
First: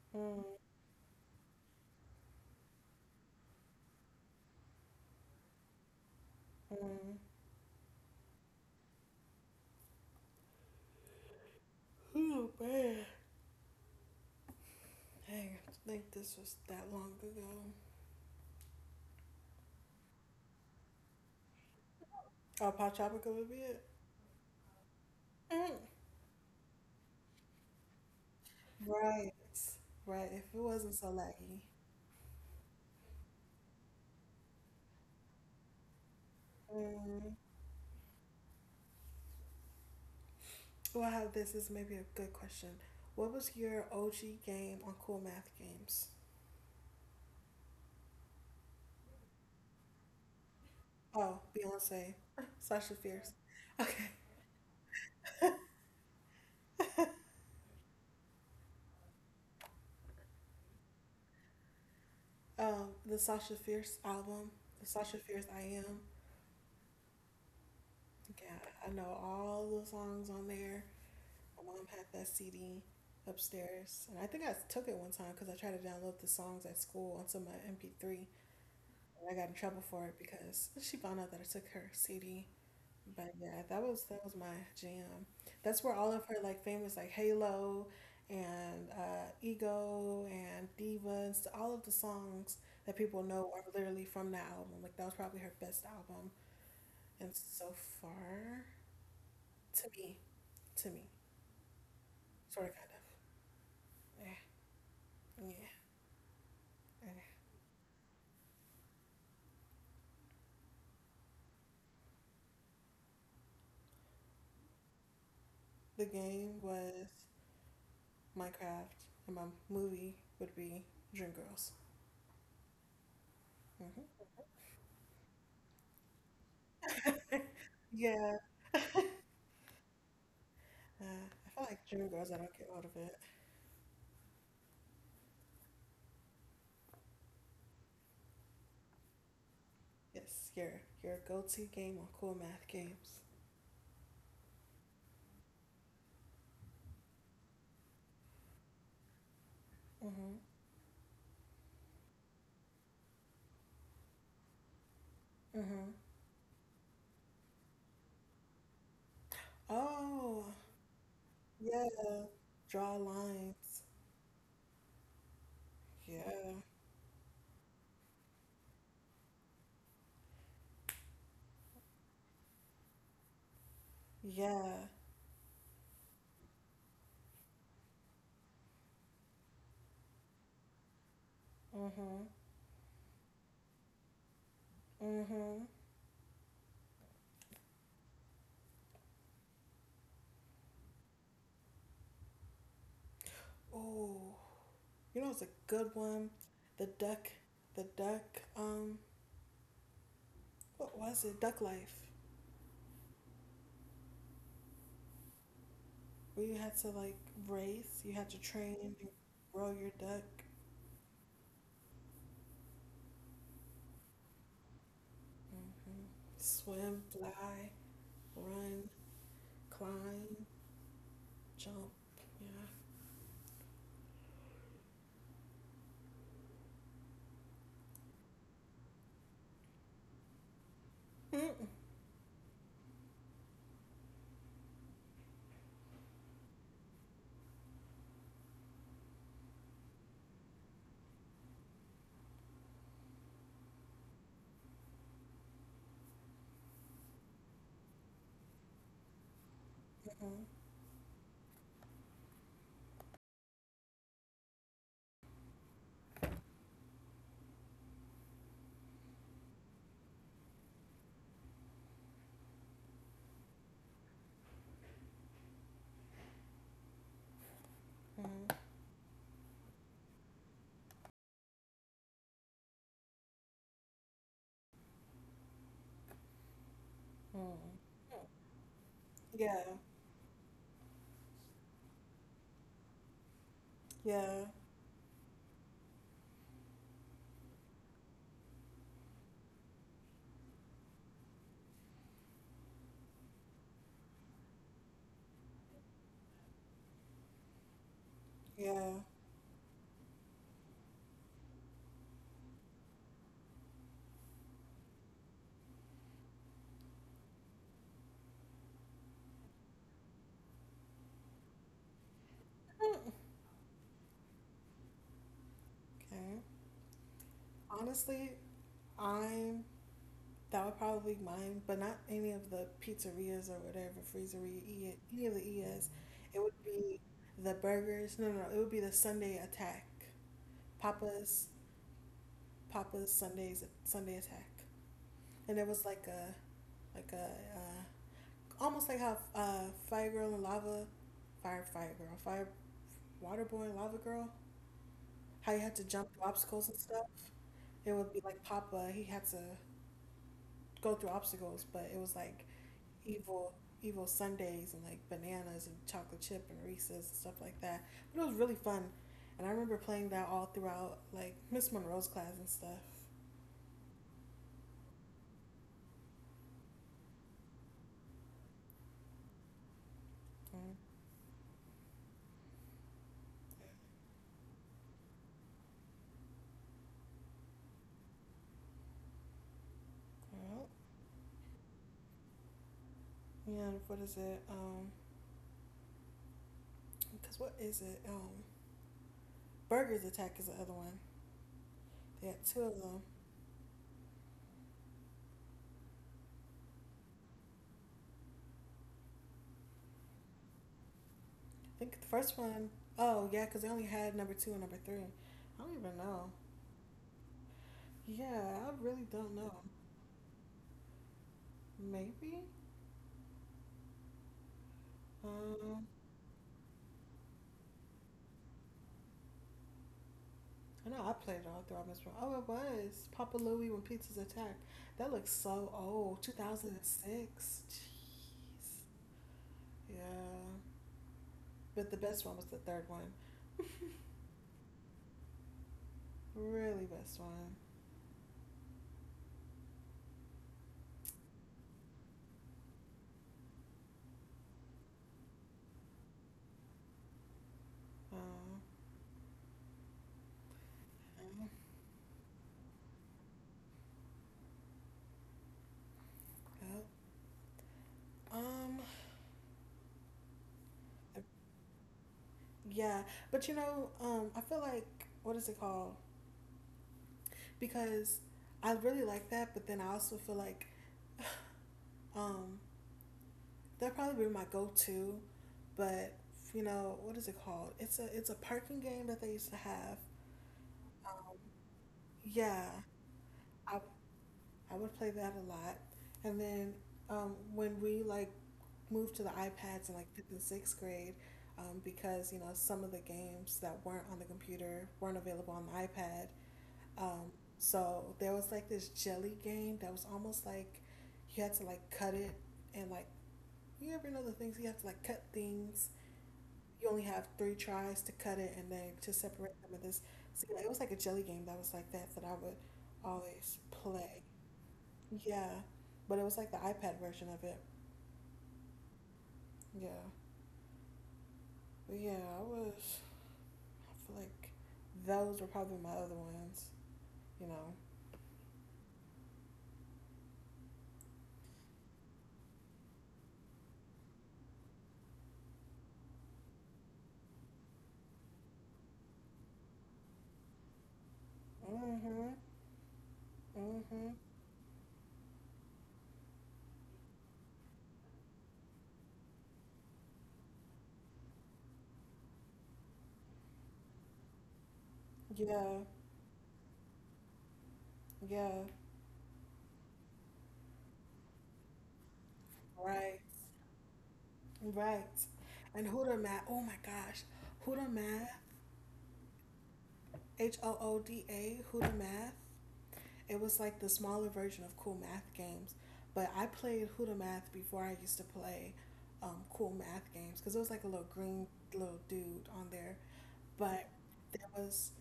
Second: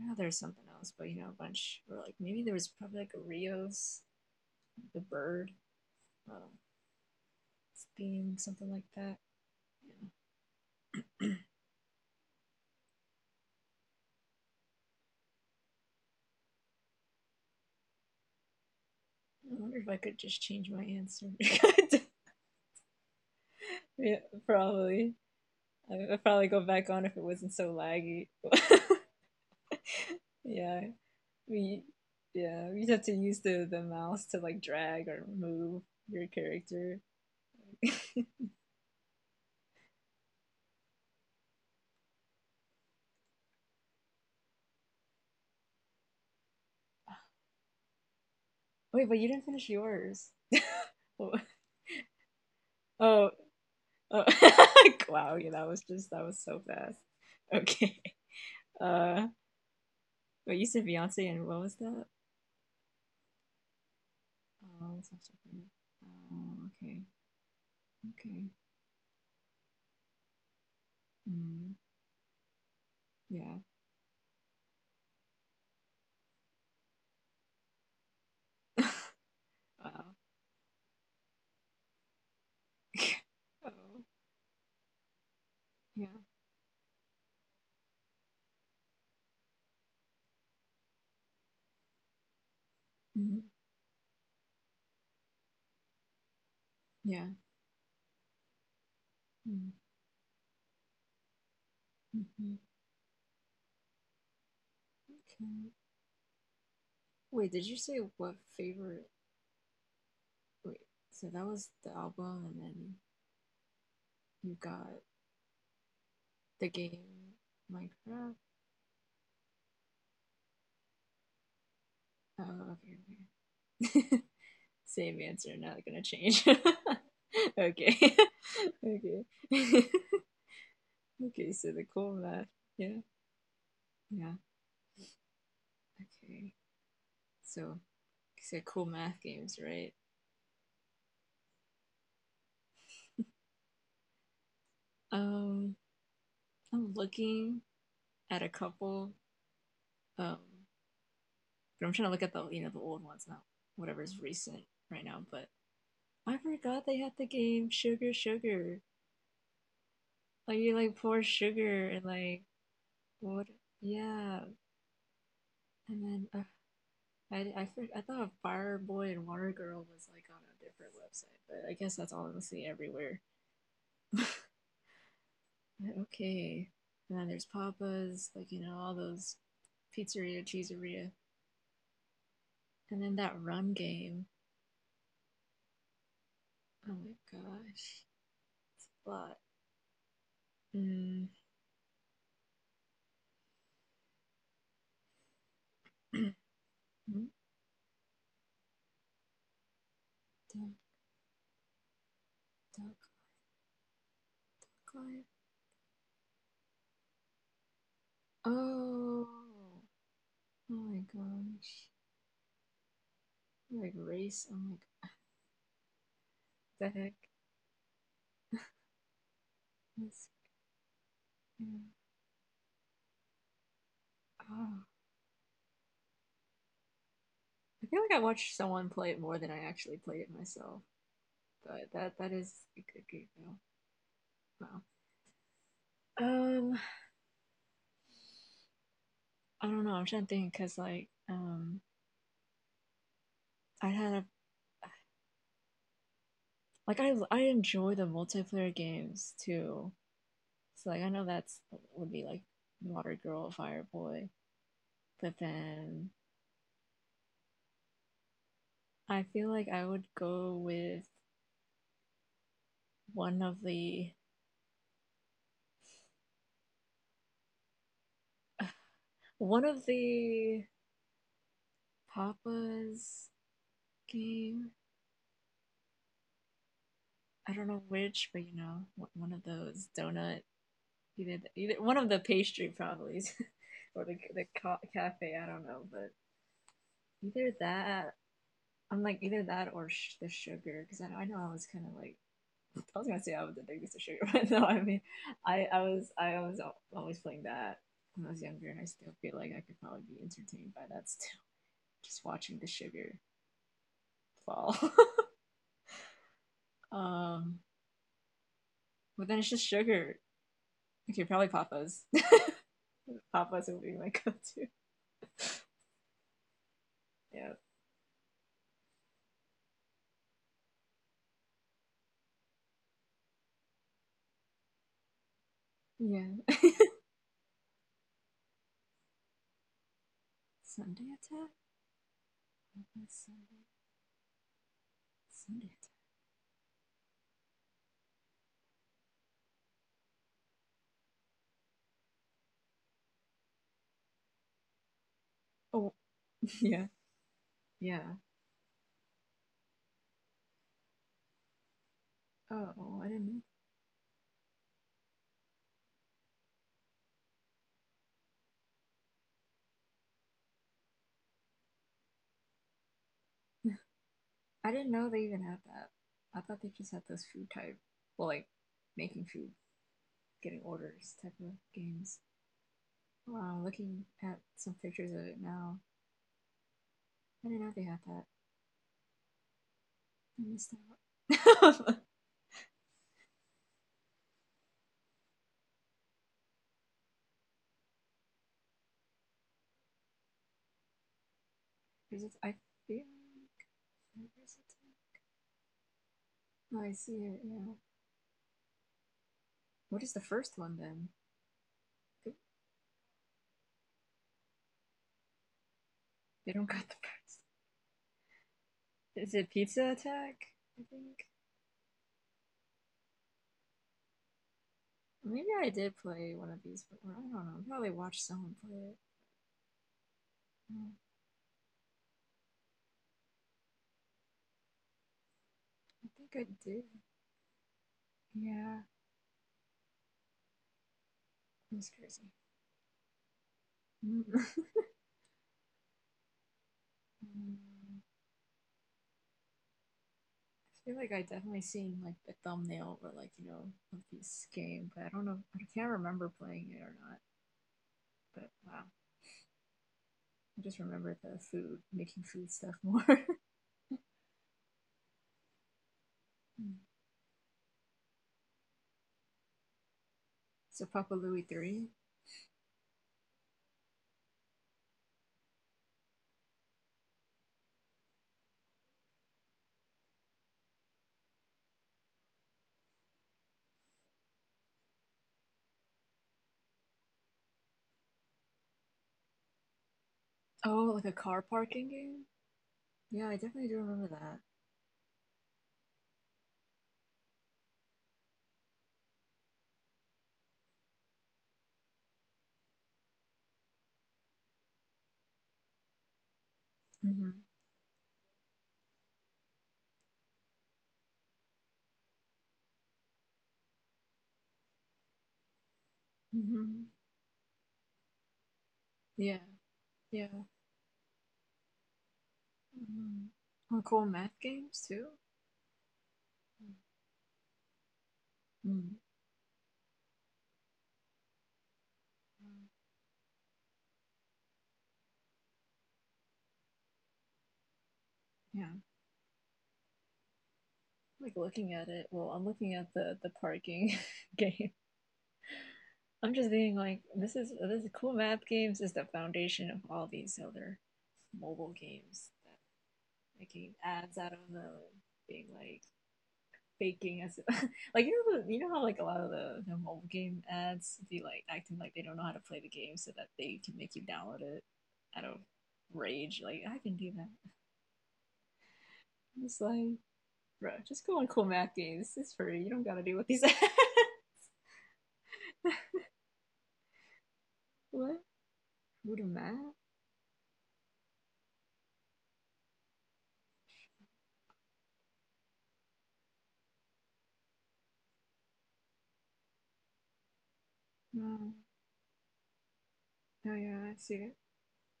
Speaker 2: oh, there's
Speaker 1: Mm,
Speaker 2: something else, but you know a bunch. Or like maybe there was probably like a Rios, the bird, um,
Speaker 1: mm.
Speaker 2: being something like that. Yeah.
Speaker 1: Oh man, dang, I think this was that long ago.
Speaker 2: I wonder if I could just change my answer. [laughs]
Speaker 1: Oh, Pop Tropica would be it.
Speaker 2: Yeah, probably.
Speaker 1: Mm.
Speaker 2: I'd probably go back on if it wasn't so laggy.
Speaker 1: Right,
Speaker 2: [laughs]
Speaker 1: right. If it
Speaker 2: Yeah,
Speaker 1: wasn't so laggy.
Speaker 2: we yeah we have to use the mouse to like drag or move your character.
Speaker 1: Mm.
Speaker 2: [laughs] Wait,
Speaker 1: Well, I have this is maybe a good question. What was your OG game on Cool Math Games?
Speaker 2: but you didn't finish yours. [laughs] Oh,
Speaker 1: Oh, Beyonce, [laughs] Sasha
Speaker 2: oh,
Speaker 1: Fierce.
Speaker 2: oh. [laughs] Wow, yeah, that was just that was so fast. Okay, uh but you said Beyonce, and what was that?
Speaker 1: The Sasha Fierce album, the
Speaker 2: Oh, that's
Speaker 1: Sasha
Speaker 2: not so
Speaker 1: Fierce I
Speaker 2: funny.
Speaker 1: Am.
Speaker 2: Oh, okay. Okay.
Speaker 1: Yeah, I know all the songs on there. My
Speaker 2: Mm,
Speaker 1: mom had that CD
Speaker 2: yeah.
Speaker 1: upstairs, and I think I took it one time because I tried to download the songs at school onto my MP3,
Speaker 2: [laughs]
Speaker 1: and I got in trouble for
Speaker 2: Wow.
Speaker 1: it because she found out that I took her CD. But yeah, that
Speaker 2: Oh
Speaker 1: was that was my jam. That's where
Speaker 2: yeah.
Speaker 1: all of her like famous like Halo and Ego and Divas, all of the songs that people know
Speaker 2: Mhm.
Speaker 1: are literally from that album. Like that was probably her best album,
Speaker 2: Yeah.
Speaker 1: and so far to me, to me,
Speaker 2: Mm-hmm.
Speaker 1: sort of kind of. Yeah, yeah.
Speaker 2: Okay.
Speaker 1: Eh.
Speaker 2: Wait, did you say what favorite? Wait, so that was the album, and then you got
Speaker 1: The game
Speaker 2: the
Speaker 1: was
Speaker 2: game Minecraft.
Speaker 1: Minecraft, and my movie would be Dreamgirls.
Speaker 2: Oh, okay, okay.
Speaker 1: Hmm.
Speaker 2: [laughs] Same answer, not gonna change. [laughs] Okay.
Speaker 1: Yeah,
Speaker 2: [laughs] Okay. [laughs]
Speaker 1: I
Speaker 2: Okay.
Speaker 1: feel
Speaker 2: So
Speaker 1: like
Speaker 2: the cool
Speaker 1: Dreamgirls. I
Speaker 2: math,
Speaker 1: don't get out of
Speaker 2: yeah,
Speaker 1: it.
Speaker 2: yeah. Okay, so you said cool math games, right?
Speaker 1: Yes, your go-to game on cool math games.
Speaker 2: Um, I'm looking at a couple.
Speaker 1: Mm-hmm.
Speaker 2: Um, but I'm trying to look at the you know the old ones, not whatever's recent right now. But
Speaker 1: Mm-hmm.
Speaker 2: I forgot they had the game Sugar Sugar.
Speaker 1: Oh,
Speaker 2: Like you like pour
Speaker 1: yeah.
Speaker 2: sugar and like
Speaker 1: Draw
Speaker 2: what?
Speaker 1: lines.
Speaker 2: Yeah, and then
Speaker 1: Yeah.
Speaker 2: I thought Fire Boy and Water Girl was like on a different website, but I guess that's honestly everywhere. [laughs]
Speaker 1: Yeah.
Speaker 2: Okay, and then there's Papa's, like you know all those pizzeria, cheeseria,
Speaker 1: Mm-hmm.
Speaker 2: and then that run game.
Speaker 1: Mm-hmm.
Speaker 2: Oh my gosh, lot. Mm. [clears throat]
Speaker 1: Oh, you know it's a good one. The duck,
Speaker 2: Hmm?
Speaker 1: the duck,
Speaker 2: Dun-
Speaker 1: what was it? Duck life.
Speaker 2: dun- climb.
Speaker 1: Where you had to like race, you had to train and
Speaker 2: Oh,
Speaker 1: grow your duck.
Speaker 2: oh my gosh, like race. Oh my,
Speaker 1: Hmm.
Speaker 2: what the
Speaker 1: Swim,
Speaker 2: heck.
Speaker 1: fly, run,
Speaker 2: That's
Speaker 1: climb, jump.
Speaker 2: mm. Oh, I feel like I watched someone play it more than I actually played it myself,
Speaker 1: Yeah.
Speaker 2: but
Speaker 1: [laughs]
Speaker 2: that is a good game though. Wow. Um, I don't know. I'm trying to think because like I had a like I enjoy the multiplayer games too.
Speaker 1: Mhm.
Speaker 2: So like I know that's would be like Water Girl, Fire Boy, but then I feel like I would go with one of the
Speaker 1: Mhm.
Speaker 2: [laughs] one of the Papa's game.
Speaker 1: Mm.
Speaker 2: I don't know which, but you know, one of
Speaker 1: Yeah.
Speaker 2: those donut, either, either one of the pastry probably. [laughs] Or the
Speaker 1: Yeah.
Speaker 2: cafe. I don't know, but either that. I'm like either that or the sugar because I know I was kind of like I was gonna say I was addicted to sugar, [laughs] but no, I mean I was always playing that when I was younger, and I
Speaker 1: Yeah.
Speaker 2: still feel like I could probably be entertained by that still, just watching the sugar fall. [laughs] um, but then it's just sugar. Okay, probably Papa's. [laughs] Papa's would be my go-to.
Speaker 1: Okay.
Speaker 2: Yeah.
Speaker 1: Honestly, I'm that would probably be mine, but not any of the pizzerias or whatever freezeria, any of the ES. It
Speaker 2: Yeah.
Speaker 1: would be the burgers. No, no, no, it would be the Sunday attack.
Speaker 2: Sunday
Speaker 1: Papa's
Speaker 2: attack?
Speaker 1: Papa's Sundays
Speaker 2: Sunday,
Speaker 1: Sunday attack, and it
Speaker 2: Sunday
Speaker 1: was
Speaker 2: attack.
Speaker 1: like a uh, almost like how Fire Girl and Lava, Fire Fire Girl, Fire Waterboy and Lava Girl, how you had to
Speaker 2: Oh,
Speaker 1: jump through
Speaker 2: [laughs]
Speaker 1: obstacles and
Speaker 2: yeah.
Speaker 1: stuff. It would
Speaker 2: Yeah.
Speaker 1: be like Papa, he had to go through obstacles, but it was like
Speaker 2: Oh, I didn't
Speaker 1: evil evil Sundays and like bananas and chocolate chip and Reese's and stuff like that. But it was really fun. And I remember playing that all throughout like Miss Monroe's class and stuff.
Speaker 2: know. [laughs] I didn't know they even had that. I thought they just had those food type well like making food, getting
Speaker 1: Mm.
Speaker 2: orders type of games. Wow, looking at some pictures of it now. I didn't know they had that. I
Speaker 1: Well,
Speaker 2: missed out. [laughs]
Speaker 1: yeah, and what is it? Because what is it? Burgers Attack is the other one. They had
Speaker 2: I
Speaker 1: two of them.
Speaker 2: feel like is it- oh, I see it, yeah. What is the first one then?
Speaker 1: I think the first one, oh yeah, because they only had number two and number three. I don't even know.
Speaker 2: They don't got the
Speaker 1: Yeah, I really
Speaker 2: first.
Speaker 1: don't
Speaker 2: Is it
Speaker 1: know.
Speaker 2: Pizza Attack? I think.
Speaker 1: Maybe.
Speaker 2: Maybe I
Speaker 1: Um,
Speaker 2: did play one of these before. I don't know. I probably watched someone play it. Oh,
Speaker 1: I know I played it all throughout Miss Brown. Oh, it was Papa Louie when Pizzas Attack. That looks so
Speaker 2: I
Speaker 1: old,
Speaker 2: think I did.
Speaker 1: 2006. Jeez.
Speaker 2: Yeah,
Speaker 1: Yeah,
Speaker 2: it
Speaker 1: but
Speaker 2: was
Speaker 1: the
Speaker 2: crazy.
Speaker 1: best one was the third one.
Speaker 2: [laughs]
Speaker 1: Really best one.
Speaker 2: I feel like I definitely seen like the thumbnail or like you know of this game, but I don't know. I can't remember playing it or not. But
Speaker 1: Um,
Speaker 2: wow, I just remember the food, making food stuff more. [laughs] Mm.
Speaker 1: yep. um,
Speaker 2: So Papa Louie three.
Speaker 1: yeah, but I feel like what is it called? Because I really like that, but then I also feel like [sighs] um That'd probably be my go-to, but you know what is it called? It's a parking game that they used to have.
Speaker 2: Oh, like a
Speaker 1: Um,
Speaker 2: car parking game.
Speaker 1: yeah,
Speaker 2: Yeah, I definitely do
Speaker 1: I
Speaker 2: remember that.
Speaker 1: I would play that a lot. And then when we like moved to the iPads in like fifth and sixth grade, because some of the games that weren't on the computer weren't available on the iPad.
Speaker 2: Mm-hmm.
Speaker 1: Um, so there was like this jelly game that was almost like you had to like cut it and like you ever know the things you have to like cut things
Speaker 2: Mm-hmm.
Speaker 1: you only have three tries to cut it and then to
Speaker 2: Yeah,
Speaker 1: separate them. And this,
Speaker 2: yeah.
Speaker 1: so yeah, it was like a jelly game that was like that, that I would
Speaker 2: Mhm.
Speaker 1: always
Speaker 2: Or cool
Speaker 1: play.
Speaker 2: math games too.
Speaker 1: Yeah, but it was like the iPad version of it.
Speaker 2: Mm,
Speaker 1: Yeah, but yeah, I was. I feel like those were probably my other ones. You know.
Speaker 2: yeah, like looking at it. Well, I'm looking at the parking [laughs] game. I'm just being like, this is cool math games is the foundation of all these other mobile games.
Speaker 1: Mhm.
Speaker 2: Making
Speaker 1: Mhm.
Speaker 2: ads out of them, being like faking as [laughs] like you know you know how like a lot of the mobile game ads be like acting like they don't know how to play the game so that they can make you download it out of
Speaker 1: Yeah.
Speaker 2: rage. Like I can do that.
Speaker 1: Yeah.
Speaker 2: It's like bro, just go on cool math games. It's free. You don't gotta do
Speaker 1: Right.
Speaker 2: what these are.
Speaker 1: Right.
Speaker 2: [laughs]
Speaker 1: And Huda Math. Oh my gosh. Huda
Speaker 2: What?
Speaker 1: Math.
Speaker 2: Voodoo Math?
Speaker 1: Hooda. Huda Math. It was like the smaller version of Cool Math games, but I played Huda Math before I used to play Cool Math games because it was like a little green
Speaker 2: No.
Speaker 1: little dude on there.
Speaker 2: Oh
Speaker 1: But
Speaker 2: yeah, I see it.
Speaker 1: there was,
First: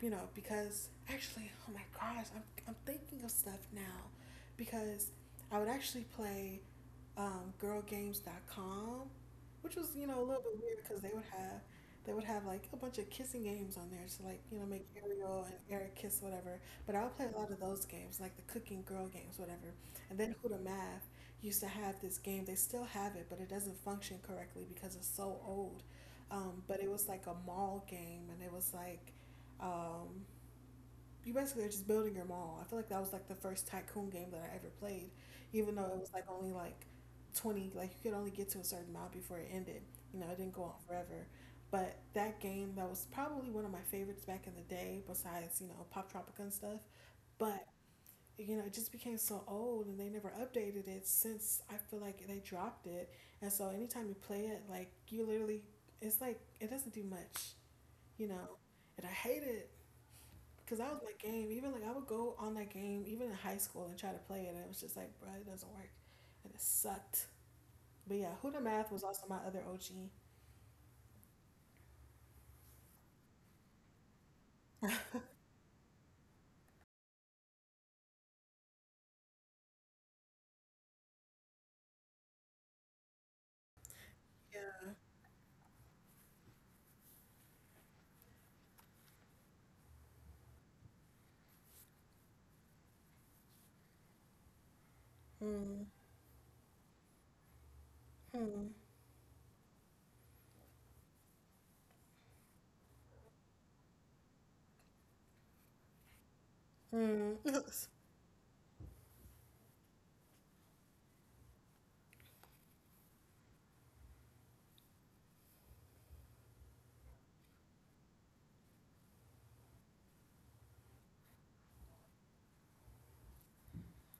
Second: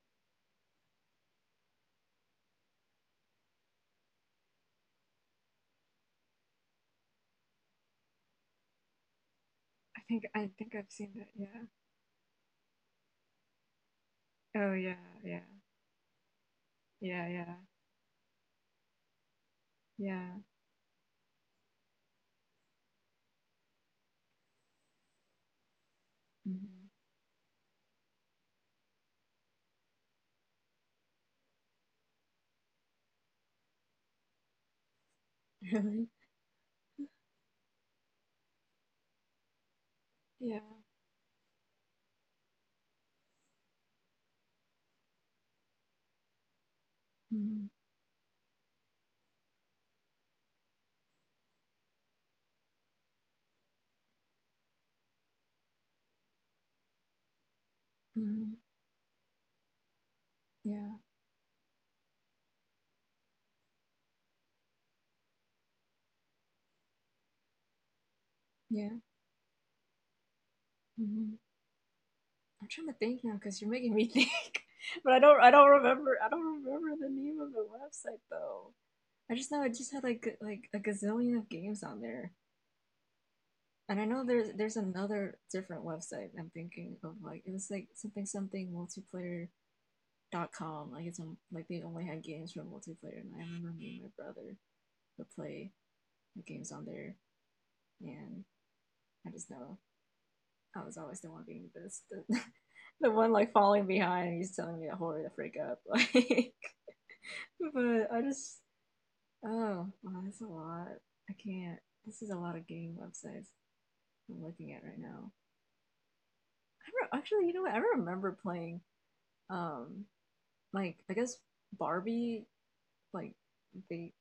Speaker 1: because actually, oh my gosh, I'm thinking of stuff now because I would actually play girlgames.com, which was a little
Speaker 2: I
Speaker 1: bit
Speaker 2: think
Speaker 1: weird
Speaker 2: I've
Speaker 1: because
Speaker 2: seen
Speaker 1: they would
Speaker 2: that.
Speaker 1: have
Speaker 2: Yeah.
Speaker 1: like a bunch of kissing games on there to like
Speaker 2: Oh
Speaker 1: make
Speaker 2: yeah, yeah,
Speaker 1: Ariel and Eric kiss whatever. But I would
Speaker 2: yeah,
Speaker 1: play a lot
Speaker 2: yeah,
Speaker 1: of those games like the cooking girl games whatever. And then
Speaker 2: yeah.
Speaker 1: Huda Math used to have this game. They still have it, but it doesn't function correctly because it's so old. But
Speaker 2: Hmm.
Speaker 1: it was like a mall game, and it was like um, you basically are just building your mall. I feel like that was like the first tycoon game that I ever played, even though it
Speaker 2: Really?
Speaker 1: was like only like 20, like you could only get to a certain amount before it ended. You know, it didn't
Speaker 2: Yeah.
Speaker 1: go on forever. But that game, that was probably one of my favorites back in the day, besides, Pop Tropica and stuff. But,
Speaker 2: Hmm.
Speaker 1: it just became so old and they never updated it since I feel like they dropped it. And so anytime you play it, like you literally, it's like, it doesn't do much, you
Speaker 2: Hmm.
Speaker 1: know. And I hate it. Cause that
Speaker 2: Yeah.
Speaker 1: was my game. Even like I would go on that game, even in high school, and try to play it, and it was just like, bro, it doesn't work, and it sucked. But yeah, Huda
Speaker 2: Yeah.
Speaker 1: Math was also my other OG.
Speaker 2: Hmm. I'm trying to think now because you're making me think. [laughs] But I
Speaker 1: [laughs]
Speaker 2: don't remember the name of the website though. I just know it just had like a gazillion of games on there. And I know there's
Speaker 1: Yeah.
Speaker 2: another different website I'm thinking of like it was like something something multiplayer.com. Like it's on, like they only had games for multiplayer and I remember me and my brother would play
Speaker 1: Mm.
Speaker 2: the games on there and
Speaker 1: Hmm.
Speaker 2: I just know I was always the one being the best. The, [laughs] the one like falling behind and he's telling me to hurry to freak up. [laughs]
Speaker 1: Hmm.
Speaker 2: Like
Speaker 1: [laughs]
Speaker 2: but I just oh wow, that's a lot. I can't this is a lot of game websites I'm looking at right now. I actually you know what I remember playing. Um, like I guess Barbie, like they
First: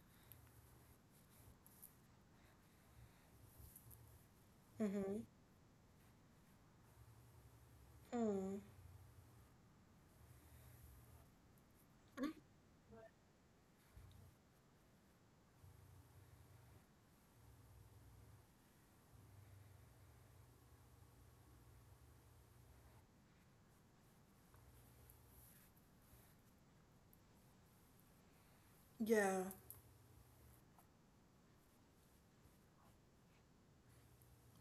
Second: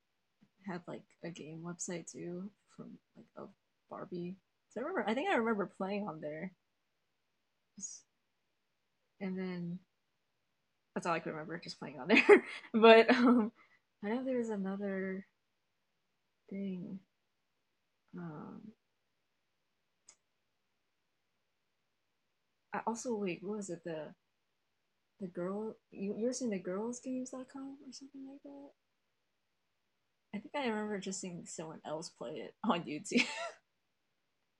Speaker 2: had like a game website too from like of Barbie. So I remember, I
Speaker 1: Mm-hmm.
Speaker 2: think I remember playing on there, just-
Speaker 1: Hmm.
Speaker 2: and then that's all I could remember, just playing on there. [laughs] But I know there was another thing. Um, I also wait, what was it? The girl you were seeing the girlsgames.com or something like that.
Speaker 1: Yeah.
Speaker 2: I think I remember just seeing someone else play it on YouTube. [laughs]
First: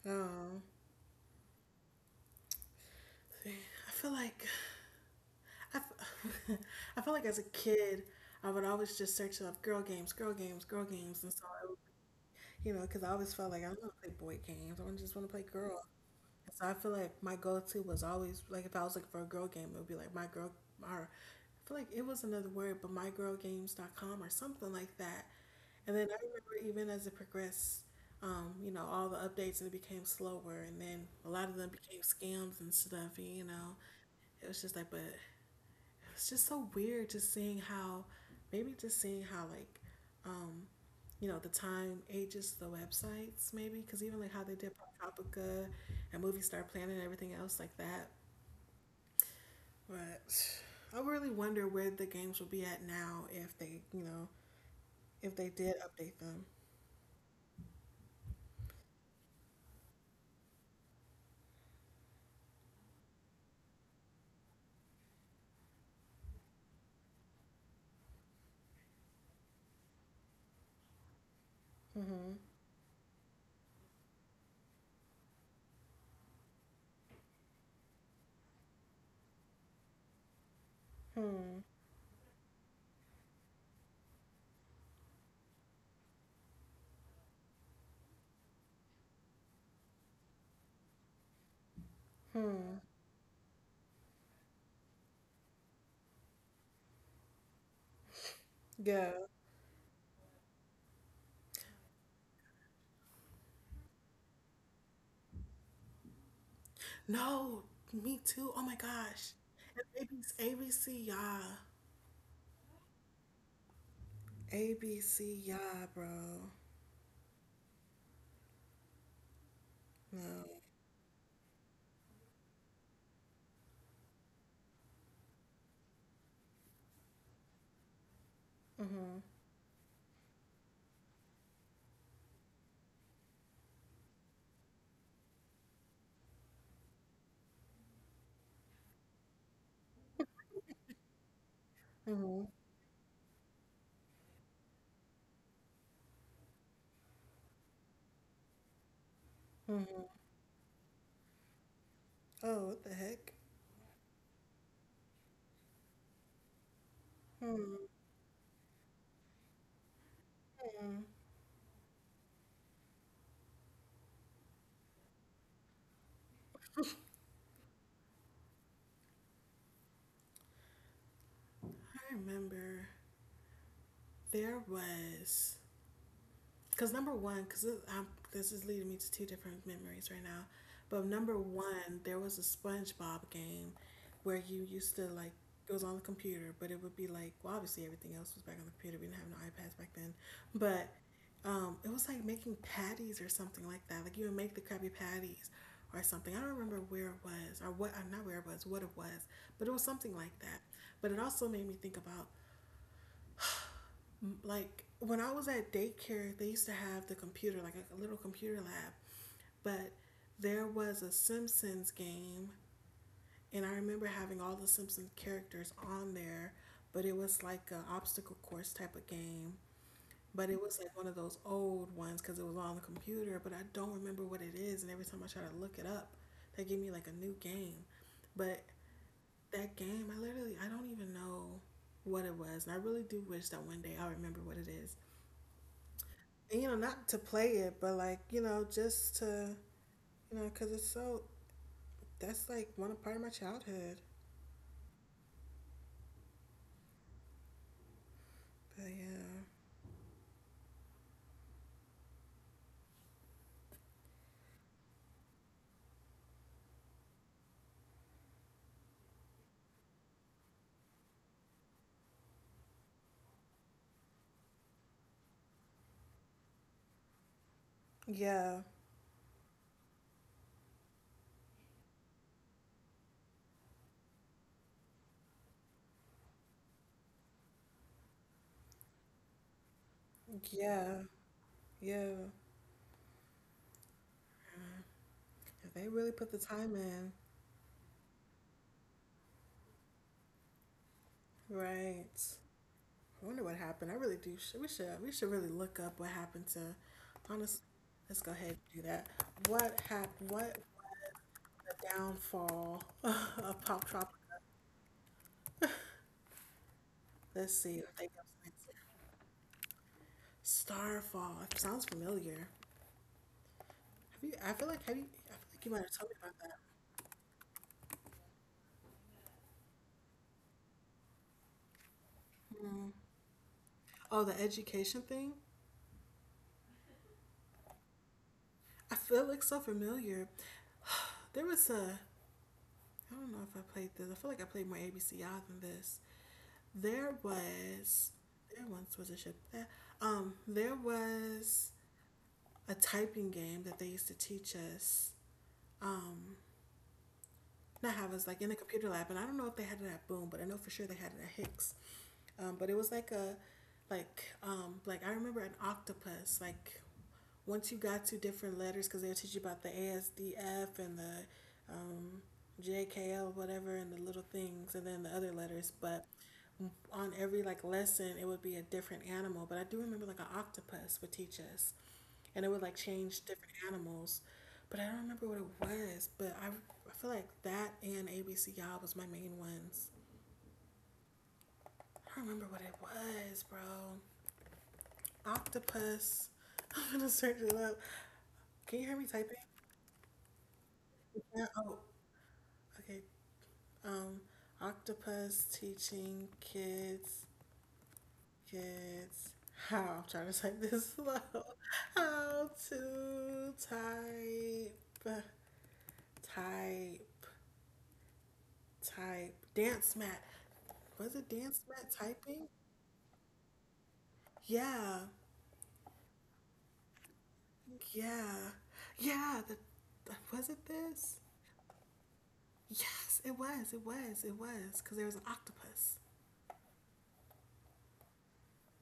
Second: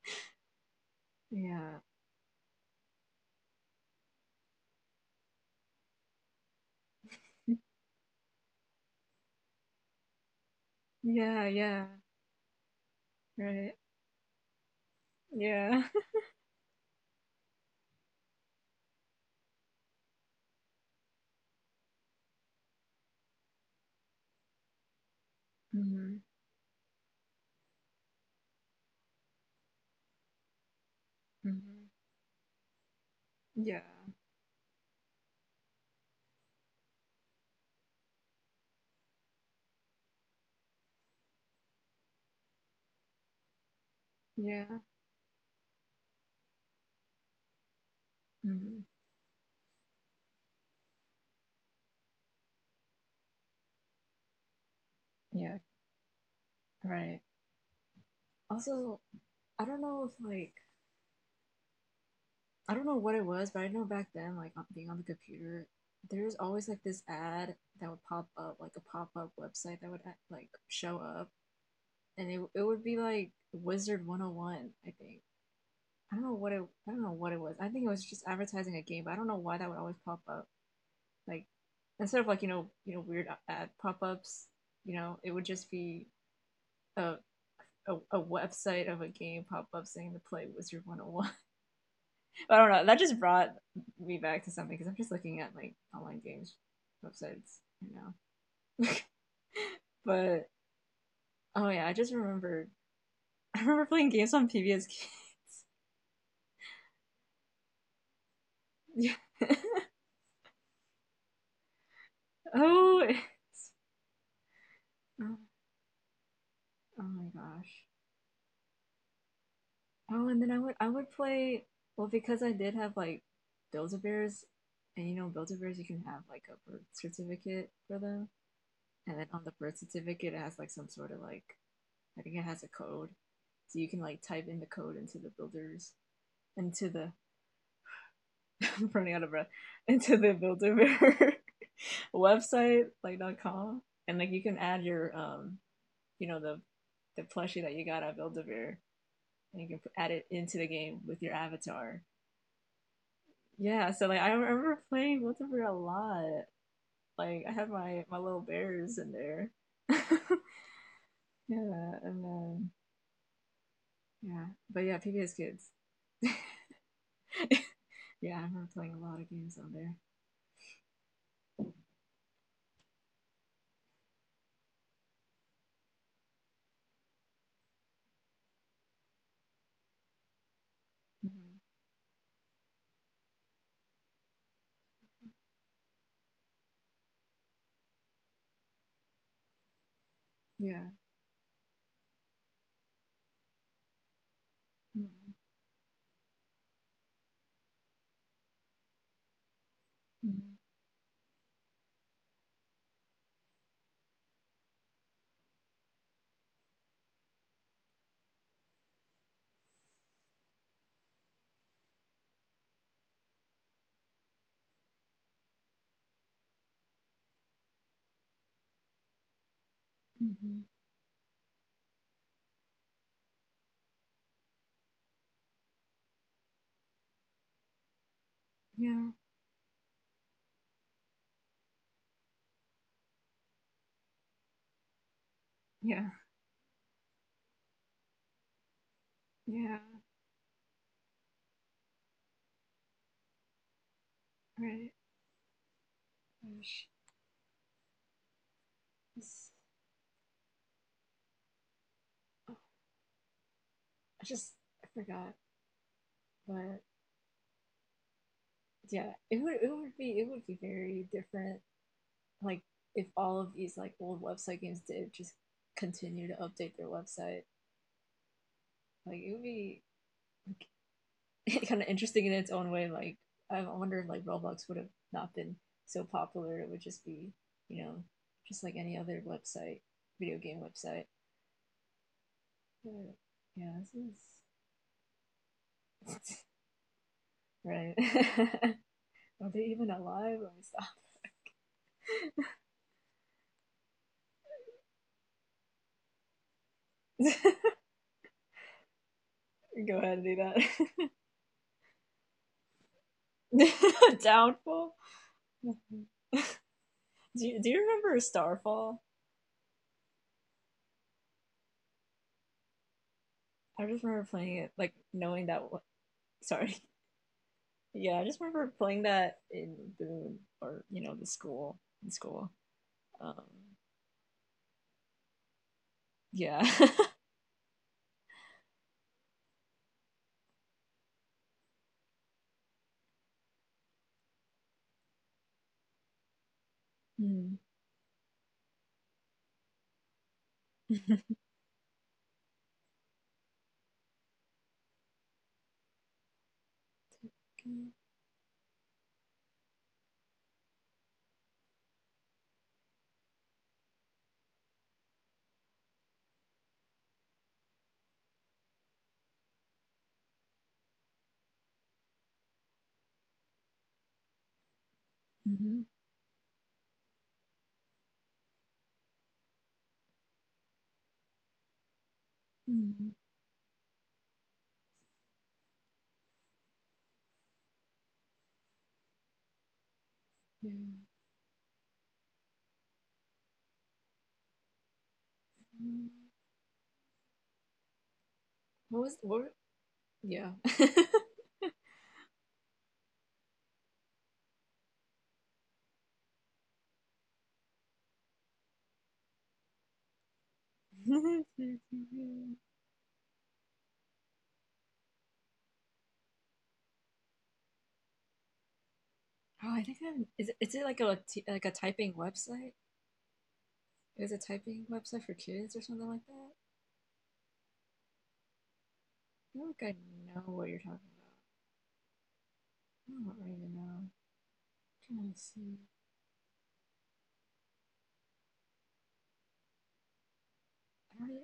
Speaker 1: Um.
Speaker 2: Yeah,
Speaker 1: See, I feel like I, f- [laughs] I feel like as a kid, I would always just search up girl games, girl games, girl games, and so
Speaker 2: yeah,
Speaker 1: I would,
Speaker 2: yeah.
Speaker 1: because I always felt like I
Speaker 2: Right.
Speaker 1: don't want to play boy games. Just want to play girl.
Speaker 2: Yeah. [laughs]
Speaker 1: So I feel like my go-to was always like if I was looking for a girl game, it would be like my girl or I feel like it was another word, but mygirlgames.com or something like that. And then I
Speaker 2: Hmm.
Speaker 1: remember even as it progressed, all the updates and it became slower and then a lot of them
Speaker 2: Hmm.
Speaker 1: became scams and stuff, and, you know.
Speaker 2: Yeah.
Speaker 1: It was just like, but it's just so weird just seeing how maybe just seeing how like um the time ages the websites, maybe because even like how they did
Speaker 2: Yeah.
Speaker 1: Pop Tropica and Movie Star Planet and everything else like that.
Speaker 2: Hmm.
Speaker 1: But I really wonder where the games will be at now if they, if they
Speaker 2: Yeah,
Speaker 1: did update them.
Speaker 2: right. Also, I don't know if like I don't know what it was, but I know back then, like on- being on the computer, there was always like this ad that would pop up, like a pop up website that would like show up, and it would be like Wizard 101, I think. I don't know what it I don't know what it was. I think it was just advertising a game, but I don't know why that would always pop up. Like instead of like you know weird ad pop ups, you know it would just be a a website of a game pop up saying to play Wizard 101. [laughs] I don't know. That just brought me back to something because I'm just looking at like online games websites right now.
Speaker 1: Yeah.
Speaker 2: [laughs] But oh yeah, I just remembered. [laughs] I remember playing games on PB as kids.
Speaker 1: No, me too, oh my
Speaker 2: [laughs] Yeah.
Speaker 1: gosh.
Speaker 2: [laughs]
Speaker 1: And ABC, yeah.
Speaker 2: Oh, it's-
Speaker 1: ABC,
Speaker 2: oh,
Speaker 1: yeah, bro.
Speaker 2: oh my gosh. Oh, and
Speaker 1: No.
Speaker 2: then I would play well because I did have like Build-A-Bears, and you know Build-A-Bears you can have like a birth certificate for them, and then on the birth certificate it has like some sort of like I think it has a code, so you can like type in the code into the builders into the [laughs] I'm running out of breath into the builder bear [laughs]
Speaker 1: Hmm.
Speaker 2: website like .com and like you can add your you know the plushie that you got at builder bear and you can
Speaker 1: Hmm.
Speaker 2: add it into the game with your avatar.
Speaker 1: Oh, what the heck.
Speaker 2: Yeah, so like I remember playing Builder bear a lot. Like I had
Speaker 1: Hmm.
Speaker 2: my little bears in there. [laughs] Yeah,
Speaker 1: Mm.
Speaker 2: and then yeah, but yeah, PBS Kids. Yeah, I remember playing a lot of games on there.
Speaker 1: I remember there was, because number one, because this is leading me to two different memories right now. But number
Speaker 2: Mhm.
Speaker 1: one, there was a SpongeBob game where you used to like, it was on the computer, but it would be like, well, obviously everything else was back on the computer. We didn't have no iPads back then,
Speaker 2: Yeah.
Speaker 1: but it was like making patties or something like that. Like you would make the Krabby
Speaker 2: Mhm.
Speaker 1: Patties or something. I don't remember where it was or what, not where it was, what it was, but it was something like
Speaker 2: Mhm.
Speaker 1: that. But it also made me think about, like when I was at daycare, they used to have the computer, like a little computer lab, but there was a Simpsons game, and I remember having all the Simpsons characters on there, but it was like a obstacle course type of game. But it
Speaker 2: Mhm.
Speaker 1: was like one of those old ones because it was on the computer, but I don't remember what it is. And every time I try to look it up, they give me like a new game. But
Speaker 2: Yeah.
Speaker 1: that game, I literally, I don't even know what it was. And I really do wish that one day I remember what it is.
Speaker 2: Yeah.
Speaker 1: And not to play it, but like, you know, just to,
Speaker 2: Yeah.
Speaker 1: you know, because it's so, that's like one part of my childhood.
Speaker 2: Right. Gosh.
Speaker 1: But yeah.
Speaker 2: It's, oh, I just I forgot, but yeah, it would be it would be very different. Like if all of these like old website games did just continue to update their website,
Speaker 1: Yeah.
Speaker 2: like it would be like, [laughs] kind of interesting in its own way. Like I wonder if like Roblox would have not been so popular. It would just be you know just like any other website, video game website.
Speaker 1: Yeah. Yeah.
Speaker 2: Right. Yeah,
Speaker 1: If they really
Speaker 2: this
Speaker 1: put the
Speaker 2: is
Speaker 1: time in.
Speaker 2: [laughs] right. [laughs] Are they even alive? Let
Speaker 1: Right. I wonder what happened. I really do. We should, really look up what happened to,
Speaker 2: me stop.
Speaker 1: honestly,
Speaker 2: [laughs]
Speaker 1: let's go ahead and do that. What
Speaker 2: Go ahead and
Speaker 1: happened? What
Speaker 2: do
Speaker 1: was the downfall [laughs] of Pop
Speaker 2: that.
Speaker 1: Tropica?
Speaker 2: [laughs] Downfall. [laughs] Do you, do
Speaker 1: Let's
Speaker 2: you
Speaker 1: see. I
Speaker 2: remember
Speaker 1: think that's next.
Speaker 2: Starfall?
Speaker 1: Starfall. It sounds familiar.
Speaker 2: I just remember playing
Speaker 1: Have you?
Speaker 2: it,
Speaker 1: I
Speaker 2: like
Speaker 1: feel like, have you?
Speaker 2: knowing that.
Speaker 1: I feel
Speaker 2: W-
Speaker 1: like you might have told me about
Speaker 2: sorry.
Speaker 1: that.
Speaker 2: Yeah, I just remember playing that in Boone or you know the school in school. Um.
Speaker 1: Oh, the education thing.
Speaker 2: Yeah. [laughs]
Speaker 1: I feel like so familiar. There was a. I don't know if I played this. I feel like I played more ABC Y'all than this.
Speaker 2: mm.
Speaker 1: There was. There once was a ship. There
Speaker 2: [laughs]
Speaker 1: was a typing game that they used to teach us. Um,
Speaker 2: mm-hmm.
Speaker 1: Not Havas, like in the computer lab, and I don't know if they had it at Boom, but I know for sure they had it at Hicks. But it was like like I remember an octopus. Like once you got to different letters, because they would teach you about the ASDF and the, um, JKL, whatever, and the little things, and then the other letters. But on every like lesson, it would be a different animal. But I do remember like an octopus would teach us, and it would like
Speaker 2: Mm-hmm.
Speaker 1: change different animals. But I don't remember what it was. But I feel like that and ABC was my main ones.
Speaker 2: Yeah. Mm.
Speaker 1: I don't remember what it was, bro. Octopus. [laughs] I'm gonna search it up. Can you
Speaker 2: What
Speaker 1: hear me
Speaker 2: was what?
Speaker 1: typing?
Speaker 2: Yeah. [laughs]
Speaker 1: Yeah. Oh, okay. Um, octopus teaching kids how, I'm trying to type this slow. [laughs]
Speaker 2: [laughs]
Speaker 1: How to type,
Speaker 2: Oh,
Speaker 1: type. Dance
Speaker 2: is it, is
Speaker 1: mat.
Speaker 2: it like a
Speaker 1: Was it
Speaker 2: typing
Speaker 1: dance mat
Speaker 2: website?
Speaker 1: typing?
Speaker 2: Is it a typing website for kids or something like
Speaker 1: Yeah,
Speaker 2: that? I feel like I
Speaker 1: yeah,
Speaker 2: know what you're talking
Speaker 1: yeah. Was it
Speaker 2: about. I don't
Speaker 1: this?
Speaker 2: really even know. I'm trying to see.
Speaker 1: Yes, it was. It was. It was. Cause there was an octopus.
Speaker 2: I don't really.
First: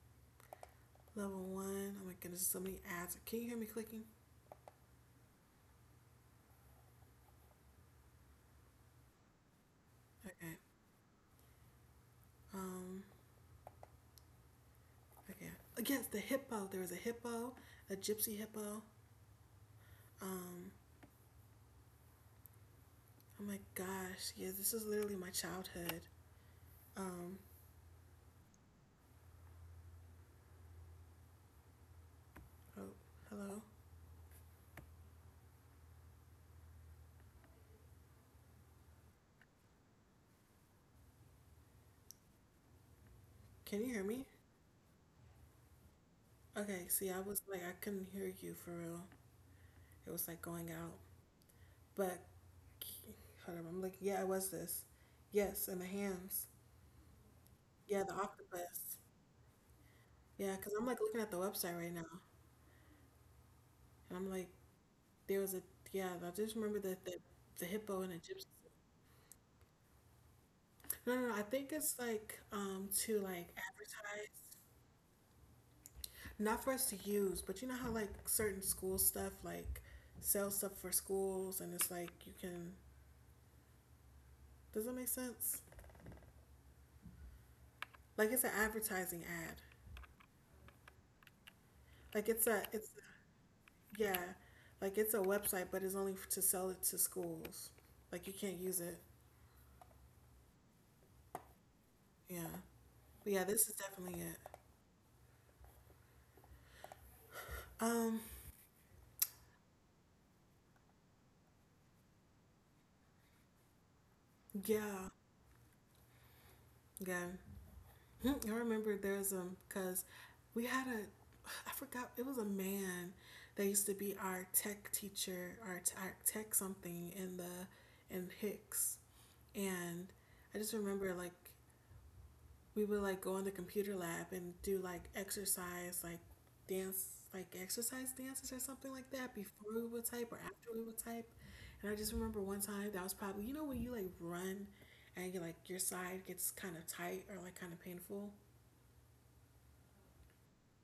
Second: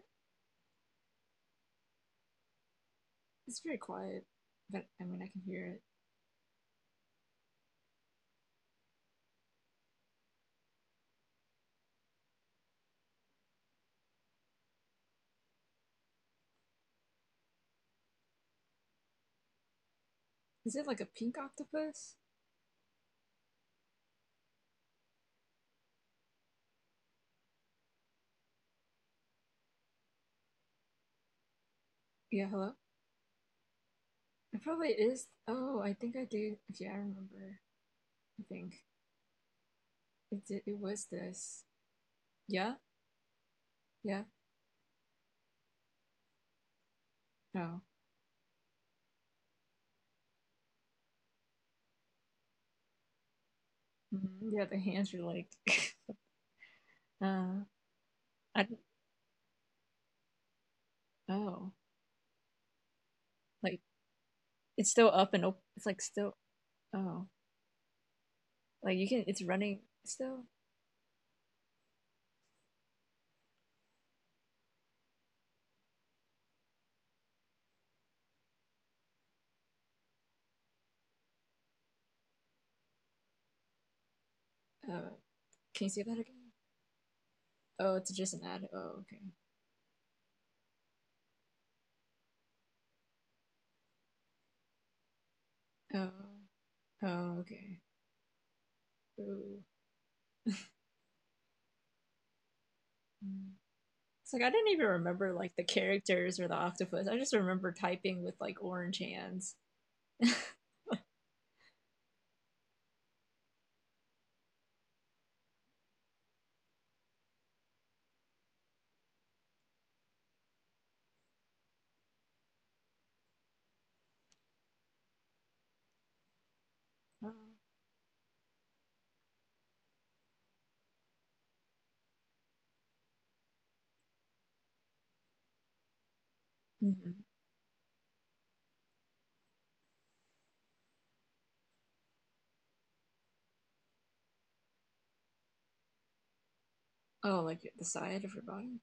Speaker 1: Level one. Oh my goodness, so many ads. Can you hear me
Speaker 2: It's very
Speaker 1: clicking?
Speaker 2: quiet, but I mean I can hear it.
Speaker 1: Okay. Um. Okay. Yes, the hippo. There was a hippo, a gypsy hippo. Um,
Speaker 2: Is it like a pink octopus?
Speaker 1: I'm like, gosh, yeah, this is literally my childhood. Um, oh,
Speaker 2: Yeah, hello.
Speaker 1: hello?
Speaker 2: It probably is. Oh, I think I did. Yeah, I remember. I think it was this.
Speaker 1: Can you
Speaker 2: Yeah,
Speaker 1: hear me?
Speaker 2: yeah.
Speaker 1: Okay, see, I was like, I couldn't hear you for real.
Speaker 2: No.
Speaker 1: It was like going out. But hold up, I'm like, yeah, it was this. Yes, and the
Speaker 2: Hmm. Yeah, the
Speaker 1: hams.
Speaker 2: hands are like. [laughs]
Speaker 1: Yeah, the octopus.
Speaker 2: uh, I don't.
Speaker 1: Yeah, because I'm like looking at the website right now,
Speaker 2: Oh,
Speaker 1: and I'm like, there
Speaker 2: like
Speaker 1: was a, yeah, I just
Speaker 2: it's still
Speaker 1: remember
Speaker 2: up and open. It's
Speaker 1: the
Speaker 2: like still
Speaker 1: hippo and the gypsy.
Speaker 2: oh like you can It's running
Speaker 1: No, no,
Speaker 2: still.
Speaker 1: no, I think it's like, to like advertise. Not for us to use, but you know how like certain school stuff like sell stuff for schools and it's like you can, does that make sense?
Speaker 2: Uh, can you see that again?
Speaker 1: Like it's an
Speaker 2: Oh, it's just
Speaker 1: advertising
Speaker 2: an ad.
Speaker 1: ad.
Speaker 2: Oh, okay.
Speaker 1: Like it's a it's Yeah, like it's a website but it's only to sell it to
Speaker 2: Oh,
Speaker 1: schools. Like you
Speaker 2: oh,
Speaker 1: can't
Speaker 2: okay.
Speaker 1: use it.
Speaker 2: Ooh.
Speaker 1: Yeah. But yeah, this is definitely it.
Speaker 2: Mm. It's like I didn't even remember like the characters or the
Speaker 1: Um
Speaker 2: octopus. I just remember typing with like orange hands.
Speaker 1: yeah. Yeah. I remember there's because we had a, I forgot it was a man that used to be our tech teacher, our tech something in the in Hicks,
Speaker 2: Oh.
Speaker 1: and I just remember like we would like go in the computer lab and do like exercise, like dance, like exercise dances or something
Speaker 2: Mhm.
Speaker 1: like that before we would type or after we would type. And I just remember one time that was probably, you know, when you like run and you like your side gets kind of tight or like kind of painful.
Speaker 2: Oh, like the side of her body?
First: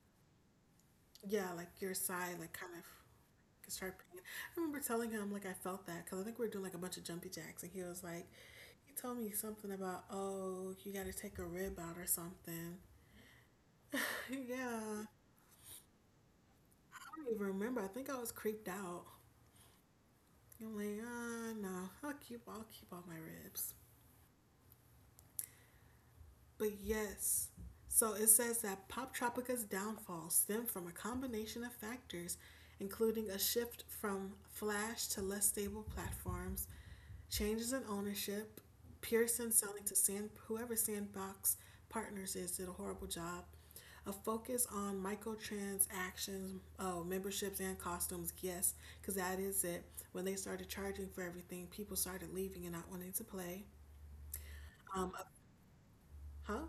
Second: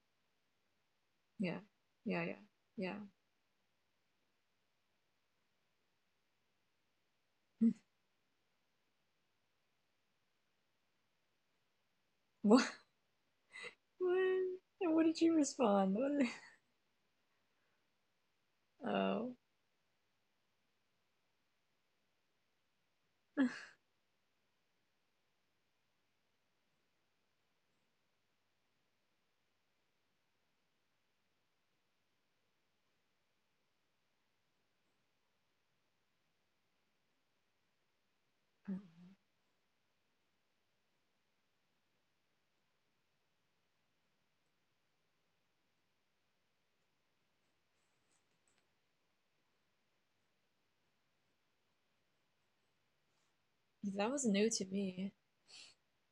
Speaker 1: Yeah,
Speaker 2: Yeah.
Speaker 1: like your
Speaker 2: Yeah,
Speaker 1: side,
Speaker 2: yeah.
Speaker 1: like kind of
Speaker 2: Yeah.
Speaker 1: can start pain. I remember telling him like I felt that because I think we were doing like a bunch of jumpy jacks, and he was
Speaker 2: [laughs]
Speaker 1: like, he told me something about, oh, you got to take a rib out or something.
Speaker 2: What?
Speaker 1: [laughs] Yeah,
Speaker 2: What?
Speaker 1: I
Speaker 2: And what did you respond? What? [laughs]
Speaker 1: don't even remember. I think I was creeped out.
Speaker 2: Oh.
Speaker 1: I'm like, ah, no, I'll keep all my ribs. But yes, so it says that Pop Tropica's downfall stemmed from a combination of factors, including a shift from Flash to less stable platforms, changes in ownership,
Speaker 2: Uh,
Speaker 1: Pearson selling to Sand, whoever Sandbox Partners is, did a horrible job, a focus on microtransactions, oh, memberships and costumes, yes, because that is it. When they started charging for everything, people started leaving and not wanting to play.
Speaker 2: That was new
Speaker 1: Um,
Speaker 2: to
Speaker 1: uh,
Speaker 2: me.
Speaker 1: huh?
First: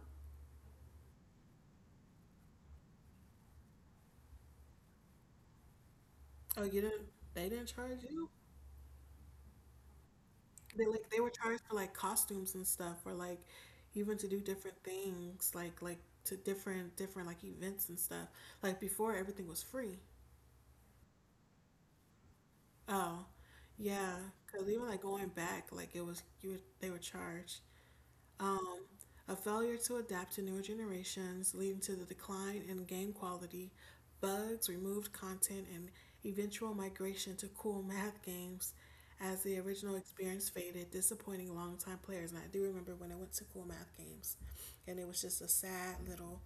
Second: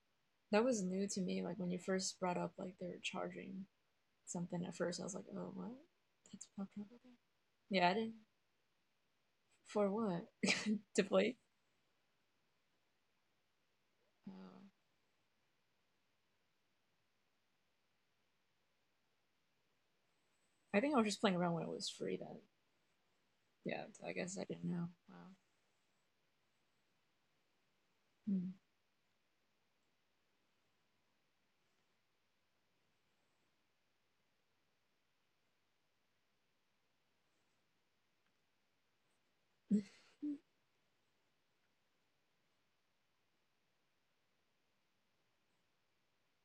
Speaker 2: That was new to me. Like when you first brought up like they were charging something at first, I was like, oh, what? That's
Speaker 1: Oh,
Speaker 2: popped
Speaker 1: you
Speaker 2: up
Speaker 1: didn't?
Speaker 2: again.
Speaker 1: They didn't
Speaker 2: Yeah, I
Speaker 1: charge
Speaker 2: didn't.
Speaker 1: you?
Speaker 2: For what?
Speaker 1: They
Speaker 2: [laughs] To
Speaker 1: like they were
Speaker 2: play?
Speaker 1: charged for like costumes and stuff, or like even to do
Speaker 2: Oh.
Speaker 1: different things, like to different like events and stuff. Like before, everything was free.
Speaker 2: I think I was just playing around when it was free then.
Speaker 1: Oh,
Speaker 2: Yeah, I
Speaker 1: yeah,
Speaker 2: guess I didn't
Speaker 1: because
Speaker 2: know.
Speaker 1: even like
Speaker 2: Wow.
Speaker 1: going back, like it was you. Were, they were charged.
Speaker 2: Mm.
Speaker 1: Um, a failure to adapt to newer generations, leading to the decline in game quality, bugs, removed content, and eventual migration to cool [laughs] math games as the original experience faded, disappointing longtime players. And I do remember when I went to cool math games, and it was just a sad little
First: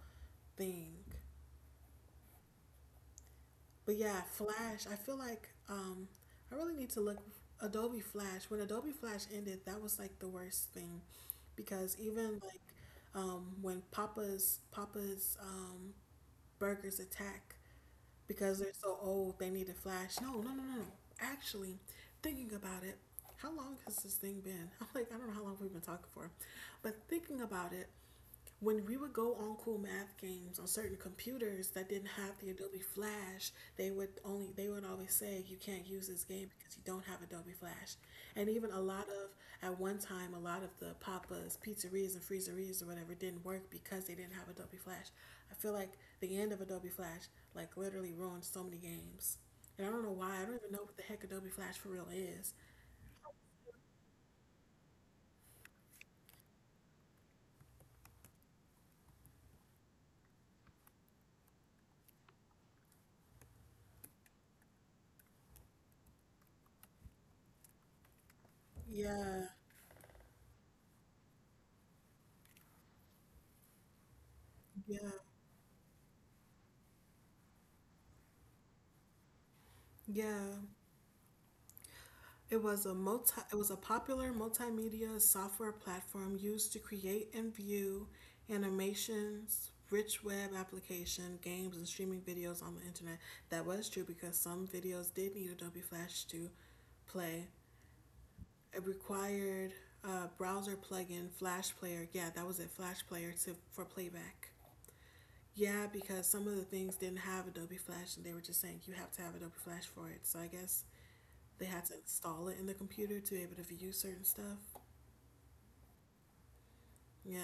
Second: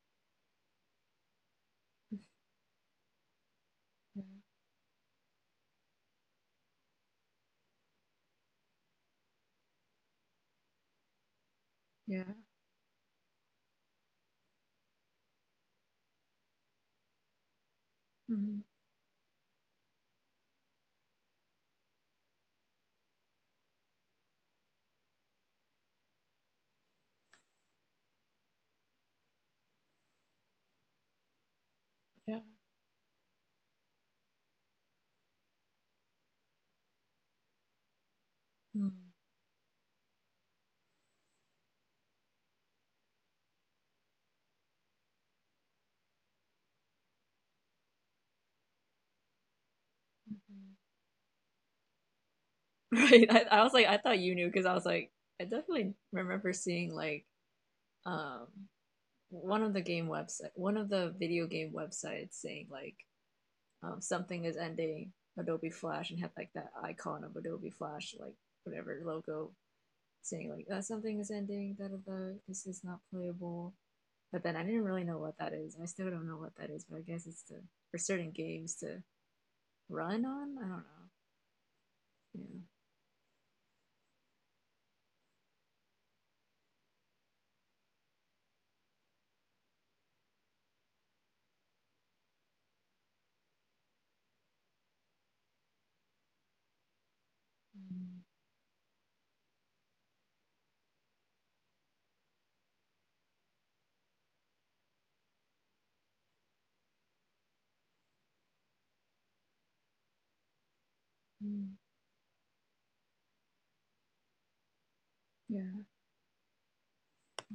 Speaker 1: thing. But
Speaker 2: [laughs]
Speaker 1: yeah,
Speaker 2: Yeah.
Speaker 1: Flash. I feel like I really need to look. Adobe Flash. When Adobe Flash ended, that was like the worst thing, because
Speaker 2: Yeah.
Speaker 1: even like when Papa's burgers attack, because
Speaker 2: Mhm.
Speaker 1: they're so old, they needed Flash. No. Actually, thinking about it, how long has this thing been? [laughs] I'm like, I don't know how long we've been talking for, but thinking about it when we would go on cool math games on certain computers that didn't have
Speaker 2: Yeah.
Speaker 1: the Adobe Flash, they would always say you can't use this game because you don't have Adobe Flash. And even a
Speaker 2: Mm. [laughs]
Speaker 1: lot of at one time a lot of the papas, pizzerias and freezerias or whatever didn't work because they didn't have Adobe Flash. I feel like the end of Adobe Flash like literally ruined so many games. And I don't know why. I don't even know what the heck Adobe Flash for real is.
Speaker 2: Right. I was like, I thought you knew because I was like, I definitely remember seeing like um one of the video game websites saying like something is ending Adobe Flash and have like that icon of Adobe Flash, like whatever logo
Speaker 1: Yeah,
Speaker 2: saying like something is ending, da da da, this is not playable. But then I didn't really
Speaker 1: yeah,
Speaker 2: know what that is. I still don't know what that is, but I guess it's to, for certain games to run on. I
Speaker 1: yeah.
Speaker 2: don't know. Yeah.
Speaker 1: It was a multi it was a popular multimedia software platform used to create and view animations, rich web application, games and streaming videos on the internet. That was true because some videos did need Adobe Flash to play. It required a browser plugin, Flash Player. Yeah, that was it, Flash Player to for playback. Yeah, because some of the things didn't have Adobe Flash and they were just saying you have to have Adobe Flash for it. So I guess
Speaker 2: Mm.
Speaker 1: they had to install it in the computer to be able to view certain stuff.
Speaker 2: Yeah.
Speaker 1: Yeah.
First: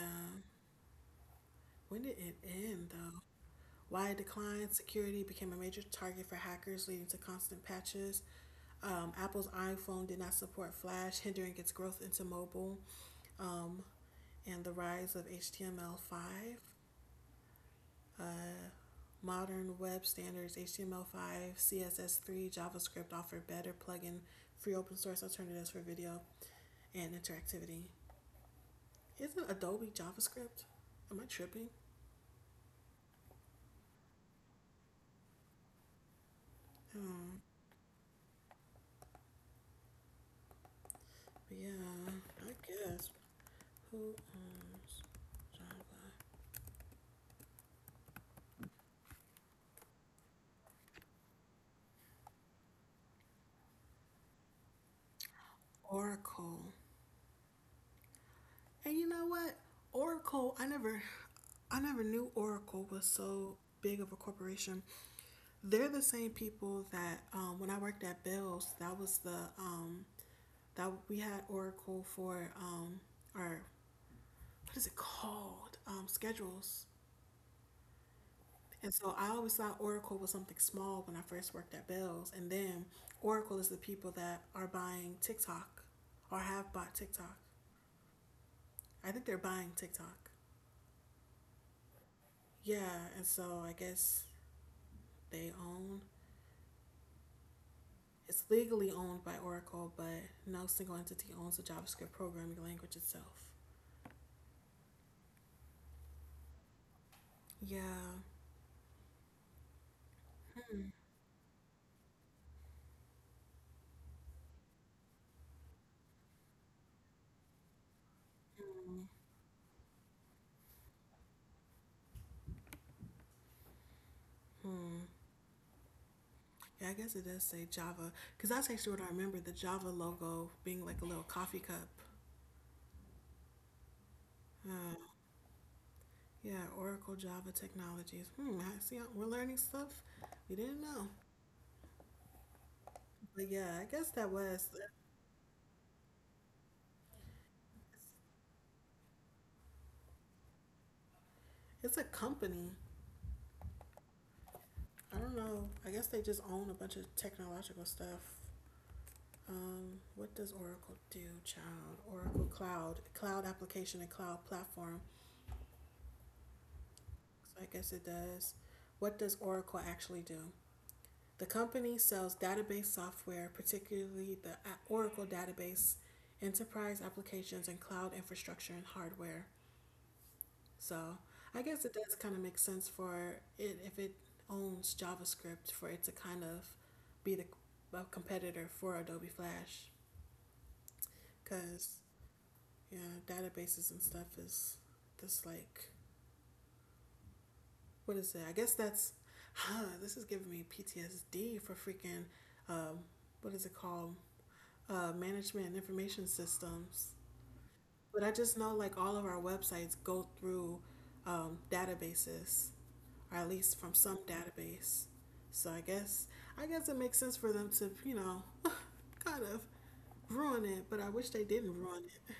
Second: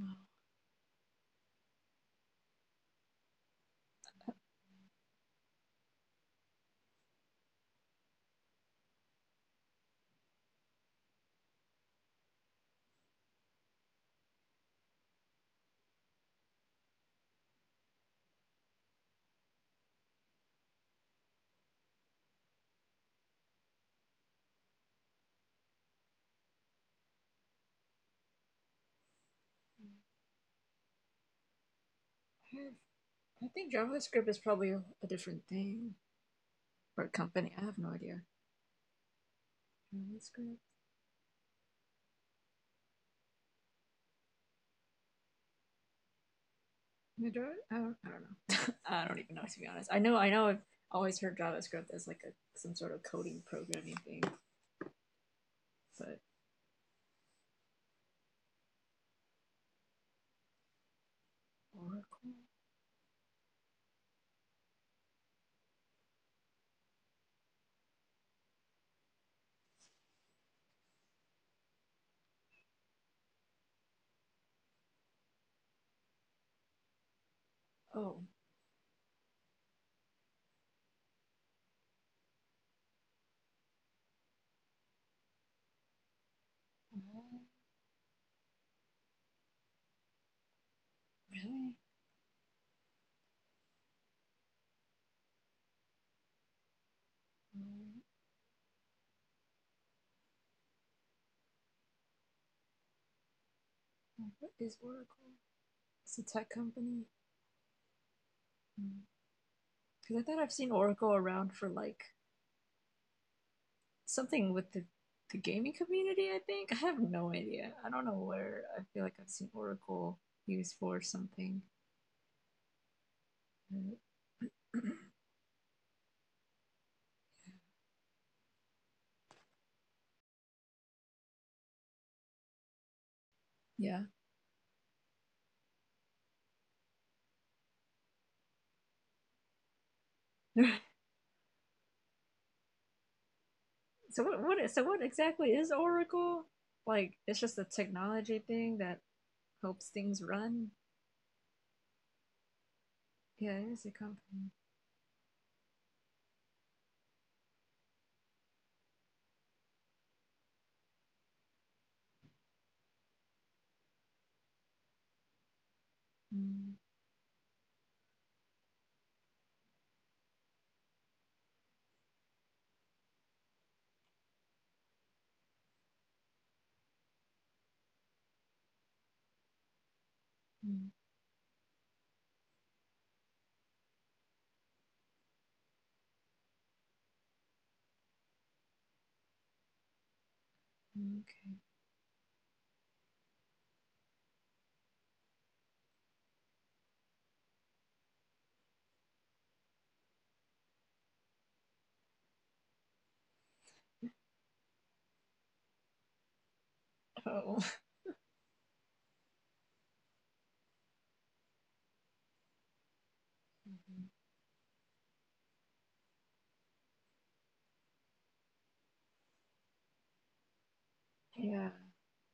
Speaker 1: When did it end though? Why it declined? Security became a major target for hackers, leading to constant patches. Apple's iPhone did not support Flash, hindering its growth into mobile. Um, and the rise of HTML5. Uh, Modern web standards, HTML5, CSS3, JavaScript offer better plugin free open source alternatives for video and interactivity. Isn't Adobe JavaScript? Am I tripping?
Speaker 2: I have- I think JavaScript is probably a different thing or a
Speaker 1: Um,
Speaker 2: company. I have no idea. JavaScript.
Speaker 1: yeah, I guess. Who owns Java?
Speaker 2: Madrid? I don't know. [laughs] I don't even know to be honest. I know I've always heard JavaScript as like a some sort of coding programming thing, but
Speaker 1: Oracle. And you know what? Oracle,
Speaker 2: Oracle?
Speaker 1: I never knew Oracle was so big of a corporation. They're the same people that when I worked at Bill's, that was the that we had Oracle for our what is it called? Schedules.
Speaker 2: Oh
Speaker 1: And so I always thought Oracle was something small when I first worked at Bell's. And then Oracle is the people that are buying TikTok or have bought TikTok. I think they're buying TikTok.
Speaker 2: really?
Speaker 1: Yeah, and so I guess they own
Speaker 2: Mm.
Speaker 1: it's legally owned by Oracle, but no single entity owns the JavaScript programming language itself.
Speaker 2: What is Oracle? It's a tech company.
Speaker 1: Yeah.
Speaker 2: Mm. Because I thought I've seen Oracle around for like something with the gaming community. I think I have no idea. I don't know where. I feel
Speaker 1: Hmm.
Speaker 2: like I've seen Oracle used for something.
Speaker 1: Hmm. Yeah, I guess it does say Java because that's actually what I remember the Java logo being like a little coffee cup.
Speaker 2: Yeah.
Speaker 1: Uh, Yeah, Oracle Java Technologies. Hmm, I see. We're learning stuff
Speaker 2: [laughs]
Speaker 1: we
Speaker 2: I
Speaker 1: didn't know. But yeah, I
Speaker 2: So
Speaker 1: guess that was.
Speaker 2: what exactly is Oracle? Like it's just a technology thing that helps things run.
Speaker 1: It's a company.
Speaker 2: Yeah, it is a company.
Speaker 1: I don't know. I guess they just own a bunch of technological stuff. What does Oracle do, child? Oracle Cloud, cloud application and cloud platform.
Speaker 2: mm
Speaker 1: So I guess it does. What does Oracle actually do? The company sells database software, particularly the Oracle database, enterprise applications, and cloud infrastructure and hardware.
Speaker 2: mm,
Speaker 1: So I guess it does kind of make sense for it if it owns JavaScript for it to kind of be the a competitor for Adobe Flash
Speaker 2: Okay.
Speaker 1: because yeah, databases and stuff is just like what is it? I guess that's huh, this is giving me PTSD for freaking um, what is it called? Management and information systems.
Speaker 2: Oh.
Speaker 1: But I just know like all of our websites go through databases or at least
Speaker 2: Mhm.
Speaker 1: from some database. So I guess it makes sense for them to, you know, [laughs] kind of ruin it, but I wish they didn't
Speaker 2: Yeah.
Speaker 1: ruin it.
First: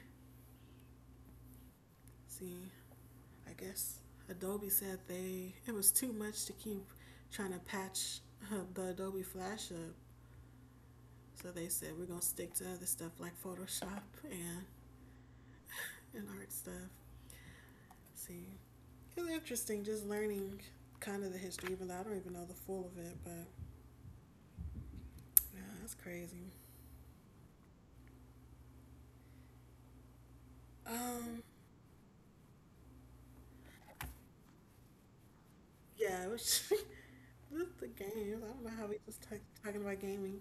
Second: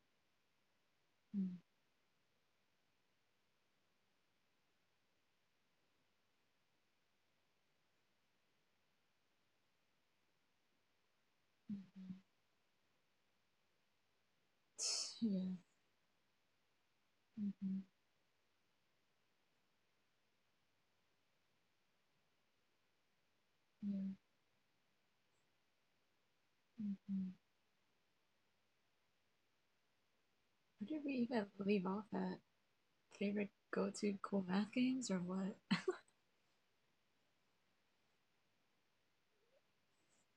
Speaker 2: mm
Speaker 1: See, I guess Adobe said they it was too much to keep trying to patch the Adobe Flash up. So they said we're
Speaker 2: mhm.
Speaker 1: going to stick to other stuff like Photoshop
Speaker 2: Yeah.
Speaker 1: and art stuff.
Speaker 2: Hmm.
Speaker 1: See, it's interesting just learning kind of the history, even though I don't even know the full of it, but
Speaker 2: Yeah.
Speaker 1: yeah, that's crazy.
Speaker 2: hmm Where did we
Speaker 1: Um,
Speaker 2: even leave off at? Favorite go-to cool math games or what?
Speaker 1: Yeah, it was [laughs] this the games. I don't know how we just talk, talking about gaming.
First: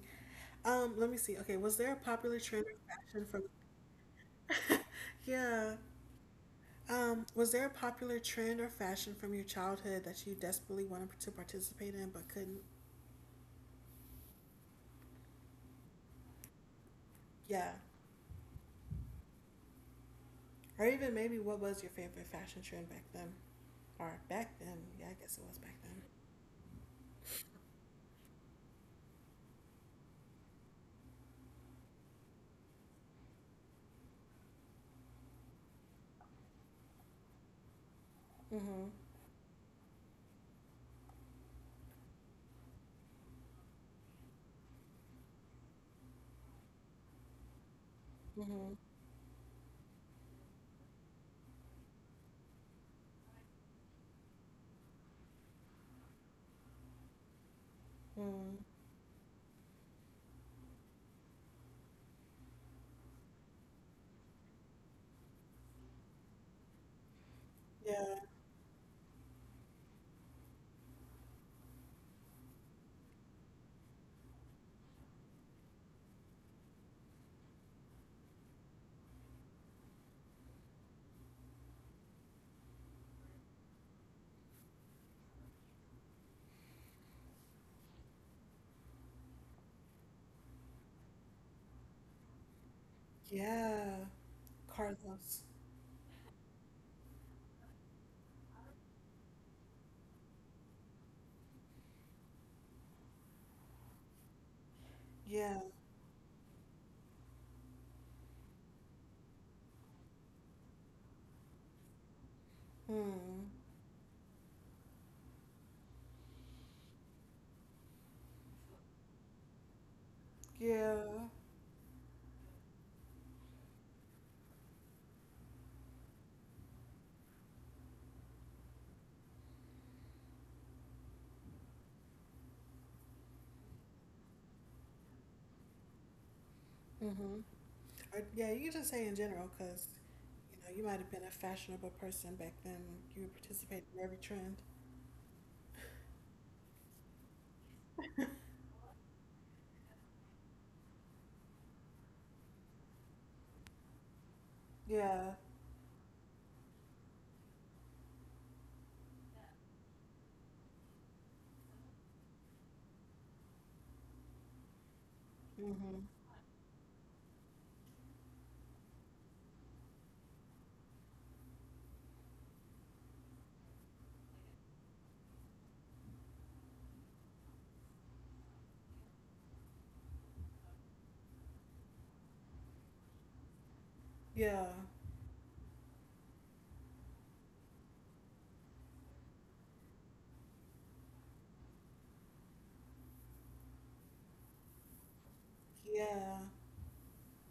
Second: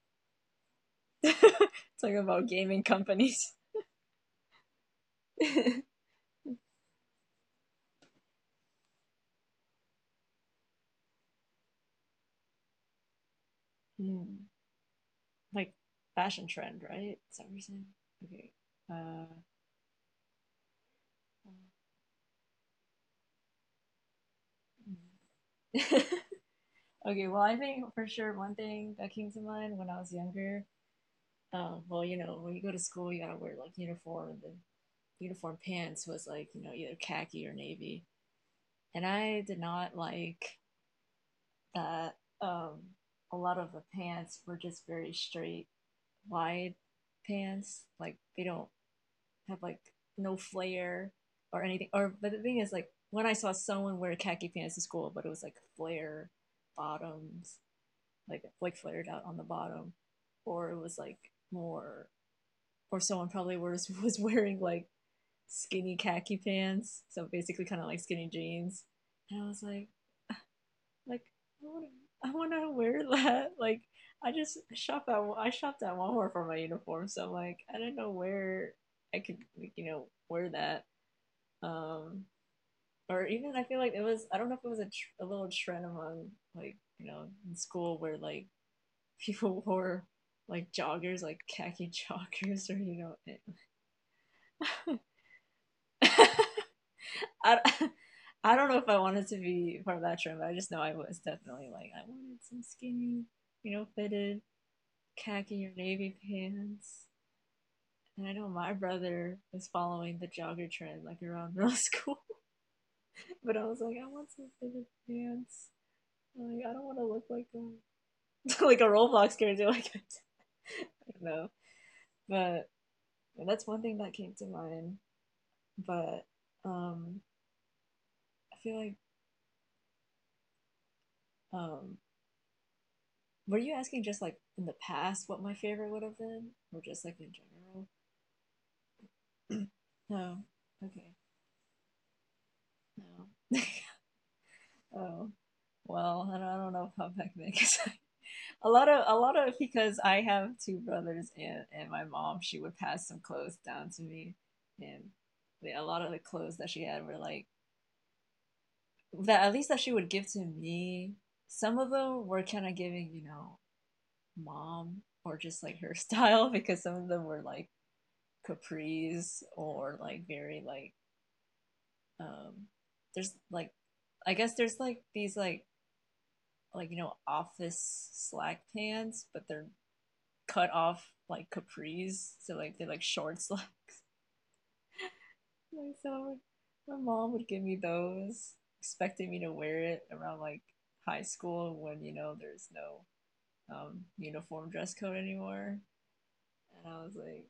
Speaker 1: Let me see. Okay, was there a
Speaker 2: [laughs] Talking
Speaker 1: popular
Speaker 2: about
Speaker 1: trend or
Speaker 2: gaming
Speaker 1: fashion from?
Speaker 2: companies.
Speaker 1: Yeah.
Speaker 2: [laughs]
Speaker 1: Was there a popular trend or fashion from your childhood that you desperately wanted to participate in but couldn't?
Speaker 2: Hmm. Like fashion trend, right? Is that what you're
Speaker 1: Yeah.
Speaker 2: saying? Okay. Uh,
Speaker 1: Or even maybe what was your favorite fashion trend back then? Or back then? Yeah, I guess it was back then.
Speaker 2: mm, [laughs] Okay, well, I think for sure one thing that came to mind when I was younger, well, when you go to school, you gotta wear like uniform, the uniform pants was like, either khaki or navy.
Speaker 1: Mhm.
Speaker 2: And I did not like that. um, a lot of the pants were just very straight, wide pants. Like they don't
Speaker 1: Mhm.
Speaker 2: have like no flare or anything. But the thing is, like, when I saw someone wear khaki pants to school, but it was like flare bottoms like
Speaker 1: Mm.
Speaker 2: like flared out on the bottom, or it was like more, or someone probably was [laughs] was wearing like skinny khaki pants, so basically kind of like
Speaker 1: Yeah.
Speaker 2: skinny jeans, and I was like, like I want to wear [laughs] that. Like I just shopped at Walmart for my uniform, so I'm like I didn't know where I could like, wear that. Um, or even I feel like it was I don't know if it was a little trend among like in school where like people wore like joggers, like khaki [laughs] joggers, or you know, [laughs]
Speaker 1: Yeah. Carlos.
Speaker 2: I, I don't know if I wanted to be part of that trend, but I just know I was definitely like I wanted some skinny, fitted
Speaker 1: Yeah.
Speaker 2: khaki or navy pants. And I know my brother was following the jogger trend like around middle school, [laughs]
Speaker 1: Hmm.
Speaker 2: but I was like, I want some fitted pants. I'm like I don't want to look like a [laughs] like a Roblox character. Like [laughs] I
Speaker 1: Yeah.
Speaker 2: don't know, but and that's one thing that came to mind. But um, I feel like um, were you asking just like in the past what my favorite would have been, or just like in
Speaker 1: Mhm. Or, yeah, you can just say in general
Speaker 2: general? [clears throat]
Speaker 1: because
Speaker 2: No.
Speaker 1: you know you might have
Speaker 2: Okay.
Speaker 1: been a fashionable person back then. You
Speaker 2: No.
Speaker 1: would participate in every trend.
Speaker 2: Oh. Well, I don't know if I'm back then 'cause [laughs] a lot of because I have two brothers and my mom she would pass some clothes down to me and
Speaker 1: Yeah.
Speaker 2: yeah, a lot of the clothes that she had were like that at least that she would give to me. Some of them were kind of giving mom or just like her [laughs]
Speaker 1: Mhm.
Speaker 2: style because some of them were like capris or like very like um there's like I guess there's like these like office slack pants but they're cut off like capris so like they're like short slacks
Speaker 1: Yeah.
Speaker 2: [laughs] like so my mom would give me those expecting me to wear it around like high school when there's no uniform dress code anymore.
Speaker 1: Yeah.
Speaker 2: And I was like,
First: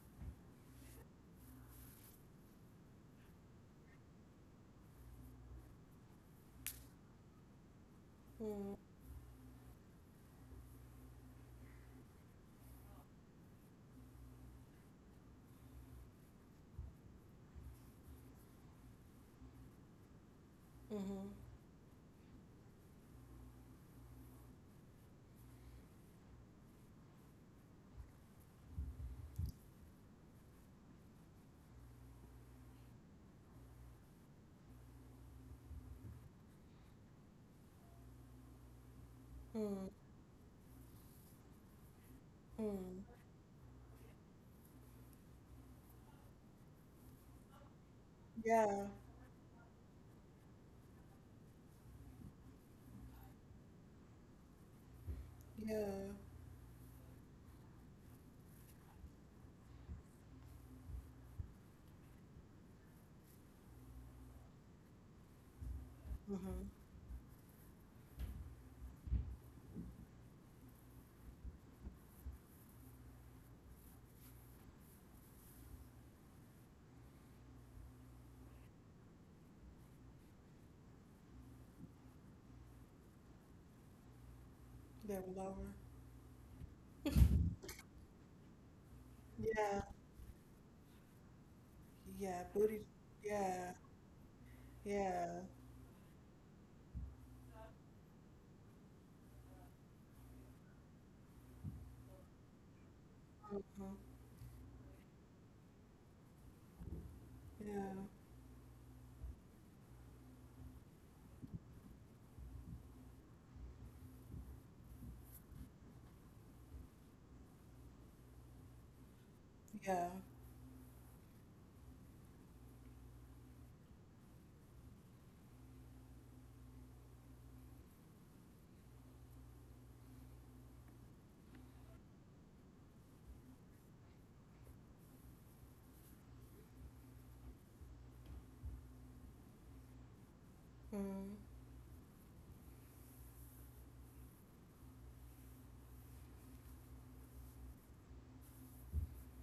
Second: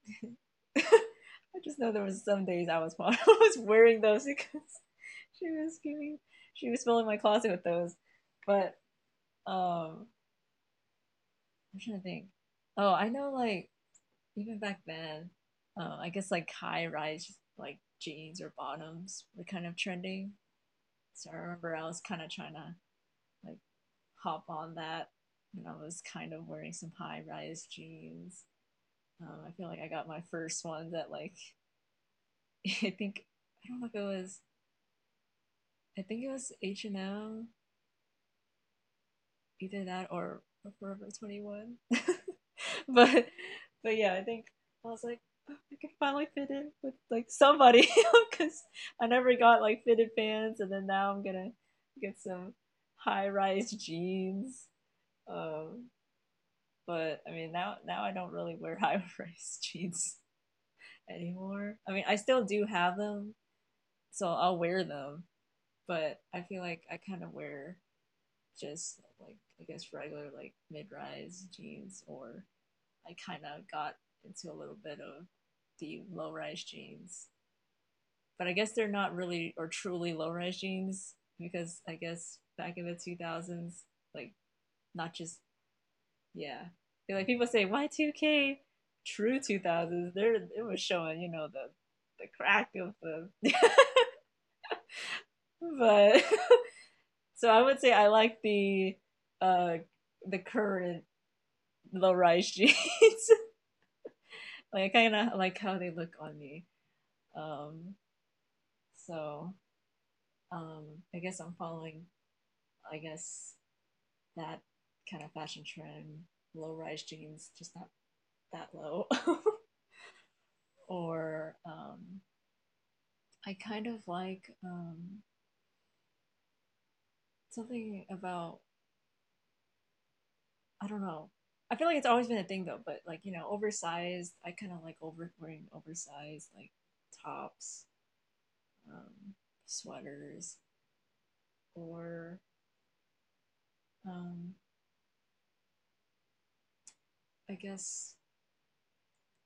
Speaker 2: [laughs] I just know there was some days I was [laughs] I was wearing those because [laughs] she was giving she was filling my closet with those.
Speaker 1: Mm.
Speaker 2: But um, I'm trying to think. Oh, I know like even back then, I guess like high rise like jeans or bottoms were kind of trending.
Speaker 1: Mhm.
Speaker 2: So I remember I was kind of trying to like hop on that, and I was kind of wearing some high rise jeans. I feel like I got my first ones at like [laughs] I think I don't know if it was I think it was H&M, either
Speaker 1: Mm.
Speaker 2: that or Forever 21. [laughs]
Speaker 1: Mm.
Speaker 2: but but yeah, I think I was like, "Oh, I can finally fit in with like somebody because
Speaker 1: Yeah.
Speaker 2: [laughs] I never got like fitted pants, and then now I'm gonna get some high rise jeans. Um,
Speaker 1: Yeah.
Speaker 2: but I mean now I don't really wear [laughs] high rise jeans anymore. I mean I still do have them, so I'll wear them. But I
Speaker 1: Mhm.
Speaker 2: feel like I kind of wear just like I guess regular like mid-rise jeans, or I kind of got into a little bit of the low-rise jeans. But I guess they're not really or truly low-rise jeans because I guess back in the 2000s, like not
Speaker 1: They were
Speaker 2: just
Speaker 1: lower.
Speaker 2: yeah, like people say Y2K, true
Speaker 1: Yeah.
Speaker 2: 2000s. There it was showing the
Speaker 1: Yeah.
Speaker 2: crack
Speaker 1: Booty.
Speaker 2: of the
Speaker 1: Yeah. Yeah.
Speaker 2: [laughs] but [laughs] so I would say I like uh the current low-rise jeans. [laughs]
Speaker 1: Mhm.
Speaker 2: Like I kind of like how they look on me. Um,
Speaker 1: Yeah.
Speaker 2: so um, I guess I'm following. I guess that kind of fashion trend, low-rise jeans, just not that low.
Speaker 1: Yeah.
Speaker 2: [laughs] Or I kind of like something about I don't know. I feel like it's always been a thing though, but like oversized. I kind of like over wearing oversized like tops, um, sweaters,
Speaker 1: Mm.
Speaker 2: or um, I guess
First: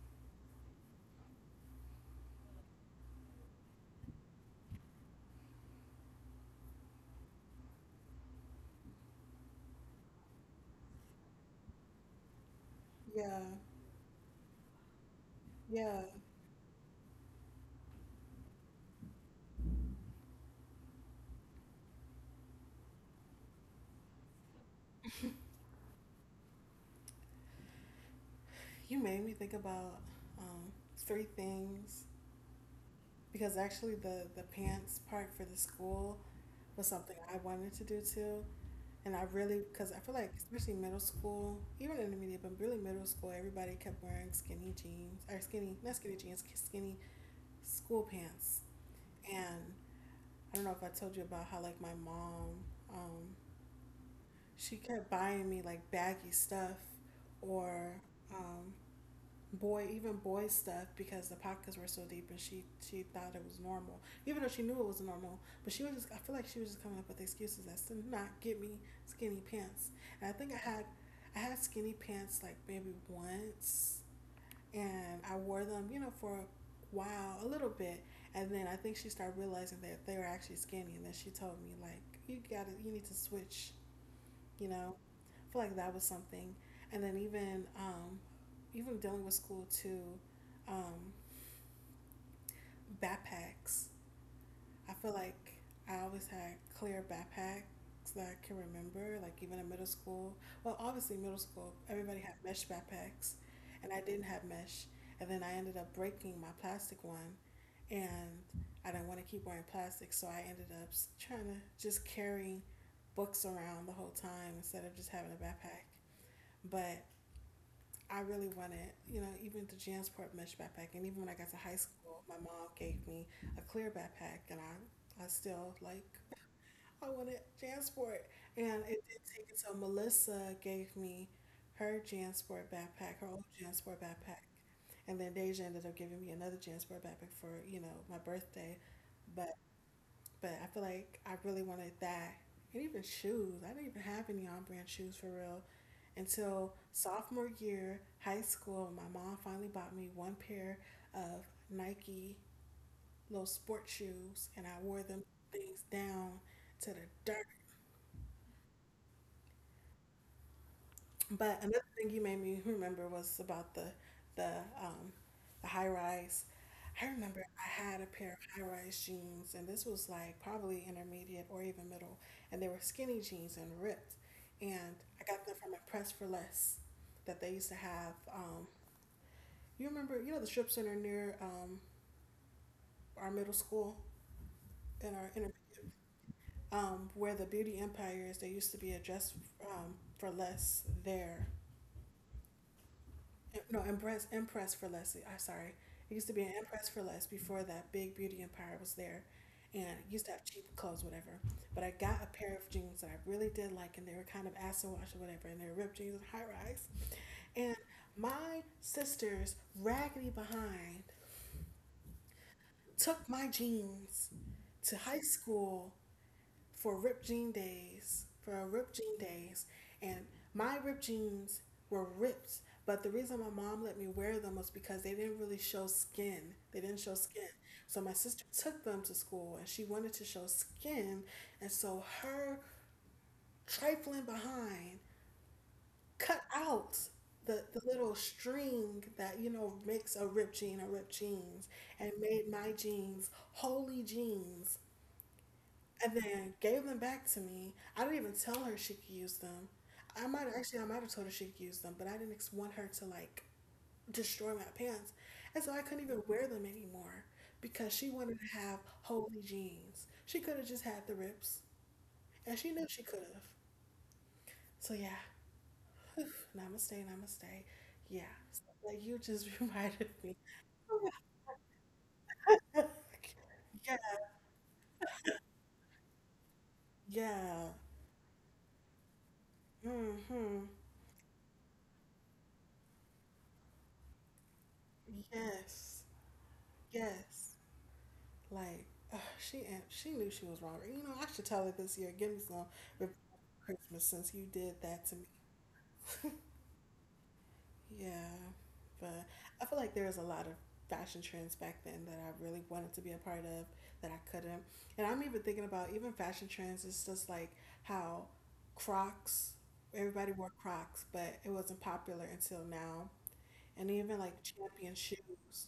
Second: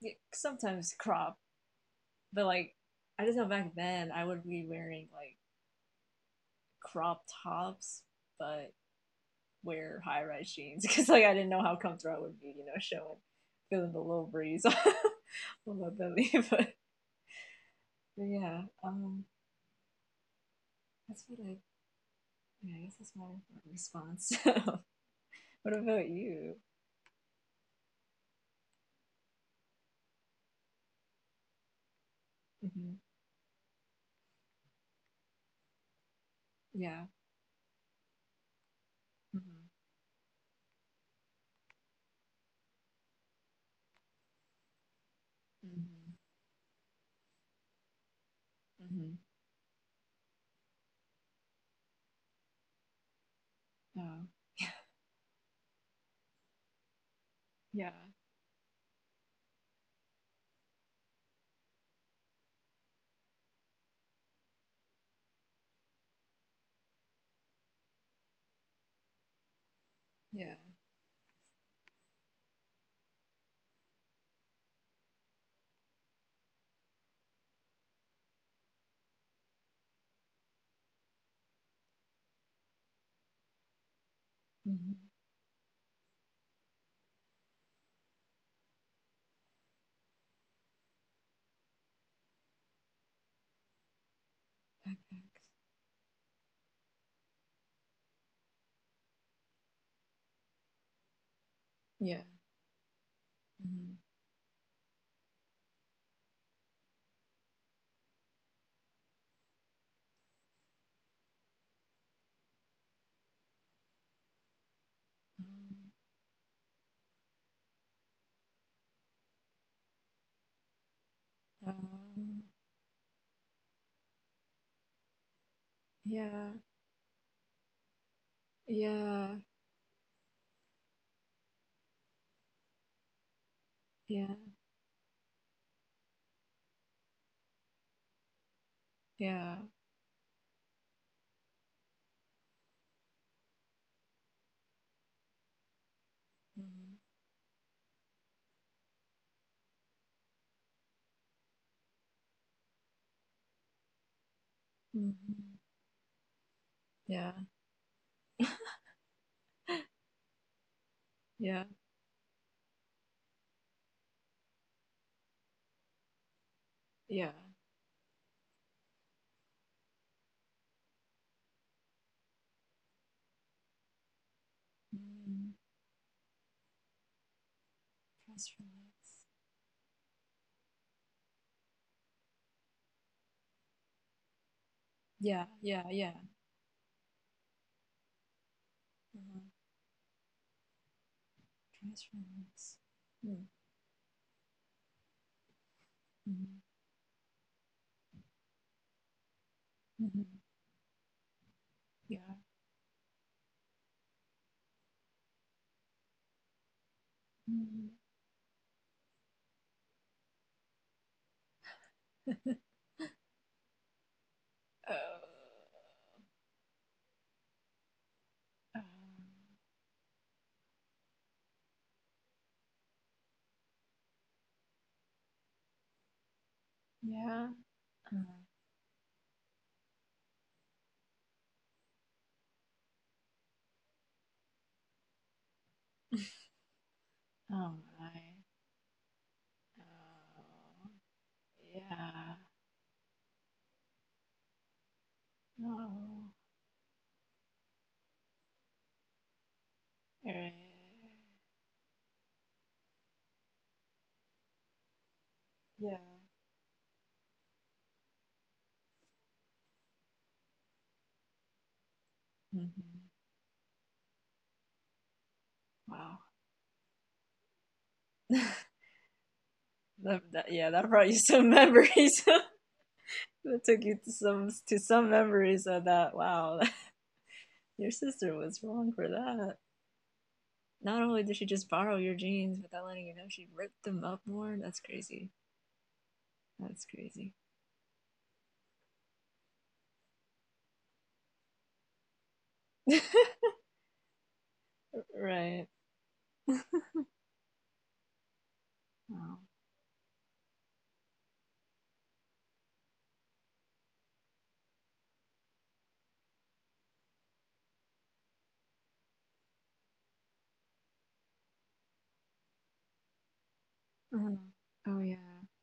Speaker 2: yeah, sometimes crop, but like I just know back then I would be wearing like crop tops, but wear high rise jeans [laughs] because like I didn't know how comfortable I would be, showing
Speaker 1: Yeah.
Speaker 2: feeling the little breeze [laughs] on my
Speaker 1: Yeah.
Speaker 2: belly. [laughs] But, yeah, that's what I. Yeah, I guess that's my response. [laughs] What about you?
Speaker 1: You made me think about three things
Speaker 2: Mm-hmm.
Speaker 1: because actually the pants part for the school was
Speaker 2: Yeah.
Speaker 1: something I wanted to do too. And I really,
Speaker 2: Mm-hmm.
Speaker 1: because I feel like, especially middle school, even intermediate, but really middle school, everybody kept wearing skinny jeans or skinny, not
Speaker 2: Mm-hmm.
Speaker 1: skinny jeans, skinny school pants.
Speaker 2: Mm-hmm.
Speaker 1: And I don't know if I told you about how like my mom, um,
Speaker 2: Oh,
Speaker 1: she kept buying me like baggy stuff
Speaker 2: yeah.
Speaker 1: or um, boy even boy stuff because the pockets were so deep and she thought it was normal even though she knew it was normal but she was just I feel like she was just coming up with excuses as to not get me skinny pants and
Speaker 2: Yeah.
Speaker 1: I had skinny pants like maybe once and I wore them you know for a while a little bit and then I think she started realizing that they were actually skinny and then she told me like you need to switch you know
Speaker 2: Mm-hmm.
Speaker 1: I feel like that was something and then even dealing with school too um backpacks I feel
Speaker 2: Backpacks.
Speaker 1: like I always had clear backpacks that I can remember like even in middle school well obviously middle school everybody
Speaker 2: Yeah.
Speaker 1: had mesh backpacks and
Speaker 2: Mm-hmm.
Speaker 1: I didn't have mesh and then I ended up breaking my plastic one and I didn't want to keep wearing plastic so I ended up trying to just carry books around the whole time instead of just having a backpack
Speaker 2: Um,
Speaker 1: but I really wanted, you know, even the Jansport mesh backpack. And even when I got to high school, my
Speaker 2: Um,
Speaker 1: mom gave me a clear backpack, and I still like,
Speaker 2: yeah,
Speaker 1: I wanted Jansport. And it did
Speaker 2: yeah,
Speaker 1: take until Melissa gave me her Jansport backpack, her old Jansport
Speaker 2: yeah,
Speaker 1: backpack. And then Deja ended up giving me another Jansport backpack for, you know, my birthday. But
Speaker 2: yeah.
Speaker 1: but I feel like I really wanted that. And even shoes. I didn't even have any on brand shoes for real until
Speaker 2: Mm-hmm.
Speaker 1: sophomore year, high school. My mom finally bought me one pair of Nike little sport shoes, and I wore them
Speaker 2: Mm-hmm.
Speaker 1: things down to the
Speaker 2: Yeah,
Speaker 1: dirt.
Speaker 2: [laughs]
Speaker 1: But
Speaker 2: yeah,
Speaker 1: another thing you made me remember was about the um, the high rise. I
Speaker 2: yeah.
Speaker 1: remember I had a pair of high rise jeans, and this was like probably intermediate or even middle, and they were skinny jeans and ripped. And I got them
Speaker 2: Mm,
Speaker 1: from a Press for Less that they used to have.
Speaker 2: press release.
Speaker 1: You remember, you know, the strip center near our middle school in our
Speaker 2: Yeah, yeah, yeah.
Speaker 1: where the Beauty Empire is. There used to be a dress
Speaker 2: Uh-huh.
Speaker 1: for less there
Speaker 2: Press release. Mm,
Speaker 1: No, Empress, Empress for Less. I'm sorry. It used to be
Speaker 2: mm-hmm.
Speaker 1: an Empress for Less before that big beauty empire was there. And it
Speaker 2: Mm-hmm.
Speaker 1: used to have cheap clothes, whatever. But I got a
Speaker 2: Yeah.
Speaker 1: pair of jeans that I really did like, and they were kind of acid wash or whatever, and they were ripped jeans and high rise. And
Speaker 2: Mm.
Speaker 1: my sister's raggedy behind
Speaker 2: [laughs]
Speaker 1: took my jeans to
Speaker 2: Uh,
Speaker 1: high school for ripped Jean Days, for
Speaker 2: um,
Speaker 1: ripped Jean Days, and my ripped Jeans were ripped. But the reason my mom let me wear them was because they didn't really show skin. They didn't show skin.
Speaker 2: yeah.
Speaker 1: So my
Speaker 2: Uh,
Speaker 1: sister took them to school and she wanted to show skin. And so her trifling behind cut out
Speaker 2: Oh
Speaker 1: the little
Speaker 2: my.
Speaker 1: string that, you know, makes a ripped jean a
Speaker 2: Uh,
Speaker 1: ripped jeans and
Speaker 2: yeah.
Speaker 1: made my jeans holy jeans and
Speaker 2: Oh.
Speaker 1: then gave them back to me. I didn't even tell her she could use them.
Speaker 2: All right.
Speaker 1: I might have told her she could use them, but I didn't want her to like destroy my pants, and so I
Speaker 2: Yeah.
Speaker 1: couldn't even wear them anymore because she wanted to have holy jeans. She could have just had the rips, and she knew she
Speaker 2: Mm-hmm.
Speaker 1: could have. So yeah, [sighs]
Speaker 2: Wow.
Speaker 1: namaste, namaste. Yeah, so,
Speaker 2: [laughs]
Speaker 1: like you just [laughs] reminded me.
Speaker 2: Yeah, that brought you some memories. [laughs] That
Speaker 1: Like,
Speaker 2: took
Speaker 1: yeah,
Speaker 2: you to some memories of that. Wow,
Speaker 1: yeah.
Speaker 2: [laughs] your sister was wrong for that.
Speaker 1: Mm-hmm.
Speaker 2: Not only did she just borrow your jeans without letting you know, she ripped them up more. That's crazy.
Speaker 1: Yes,
Speaker 2: That's crazy.
Speaker 1: yes. Like she knew she was wrong. You know, I should tell her this year. Give me some rib
Speaker 2: [laughs]
Speaker 1: for Christmas since you did that to me.
Speaker 2: Right.
Speaker 1: Yeah, but
Speaker 2: Wow.
Speaker 1: I feel like there's a lot of fashion trends back then that I really wanted to be a part of that I couldn't. And I'm even thinking about even fashion trends. It's just like how Crocs. Everybody wore Crocs, but it wasn't popular until now. And even
Speaker 2: Oh.
Speaker 1: like
Speaker 2: Mm-hmm.
Speaker 1: Champion
Speaker 2: Oh yeah.
Speaker 1: shoes.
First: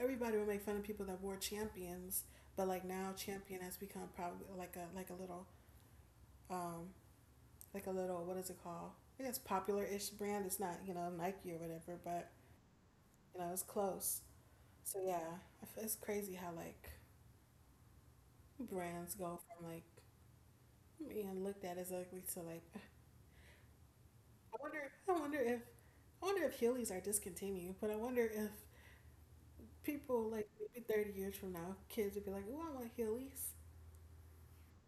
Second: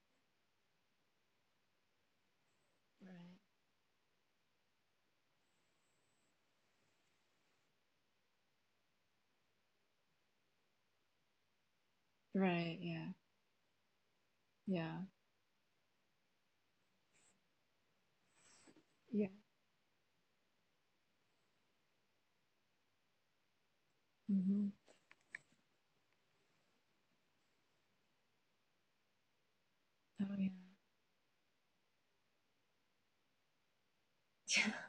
Speaker 1: Everybody would make fun of people that wore champions, but like now champion has become probably like a little um like a little what is it called? I guess popular ish brand. It's not you know Nike or whatever, but
Speaker 2: Right. Right. Yeah.
Speaker 1: you know it's close. So
Speaker 2: Yeah.
Speaker 1: yeah, it's crazy how like brands
Speaker 2: Yeah.
Speaker 1: go from like being looked at as ugly to like. [sighs]
Speaker 2: Mm-hmm.
Speaker 1: I wonder if Heelys are discontinued, but I wonder if
Speaker 2: Oh
Speaker 1: people
Speaker 2: yeah.
Speaker 1: like maybe 30 years from now, kids would be like, "Oh, I want Heelys."
Speaker 2: [laughs]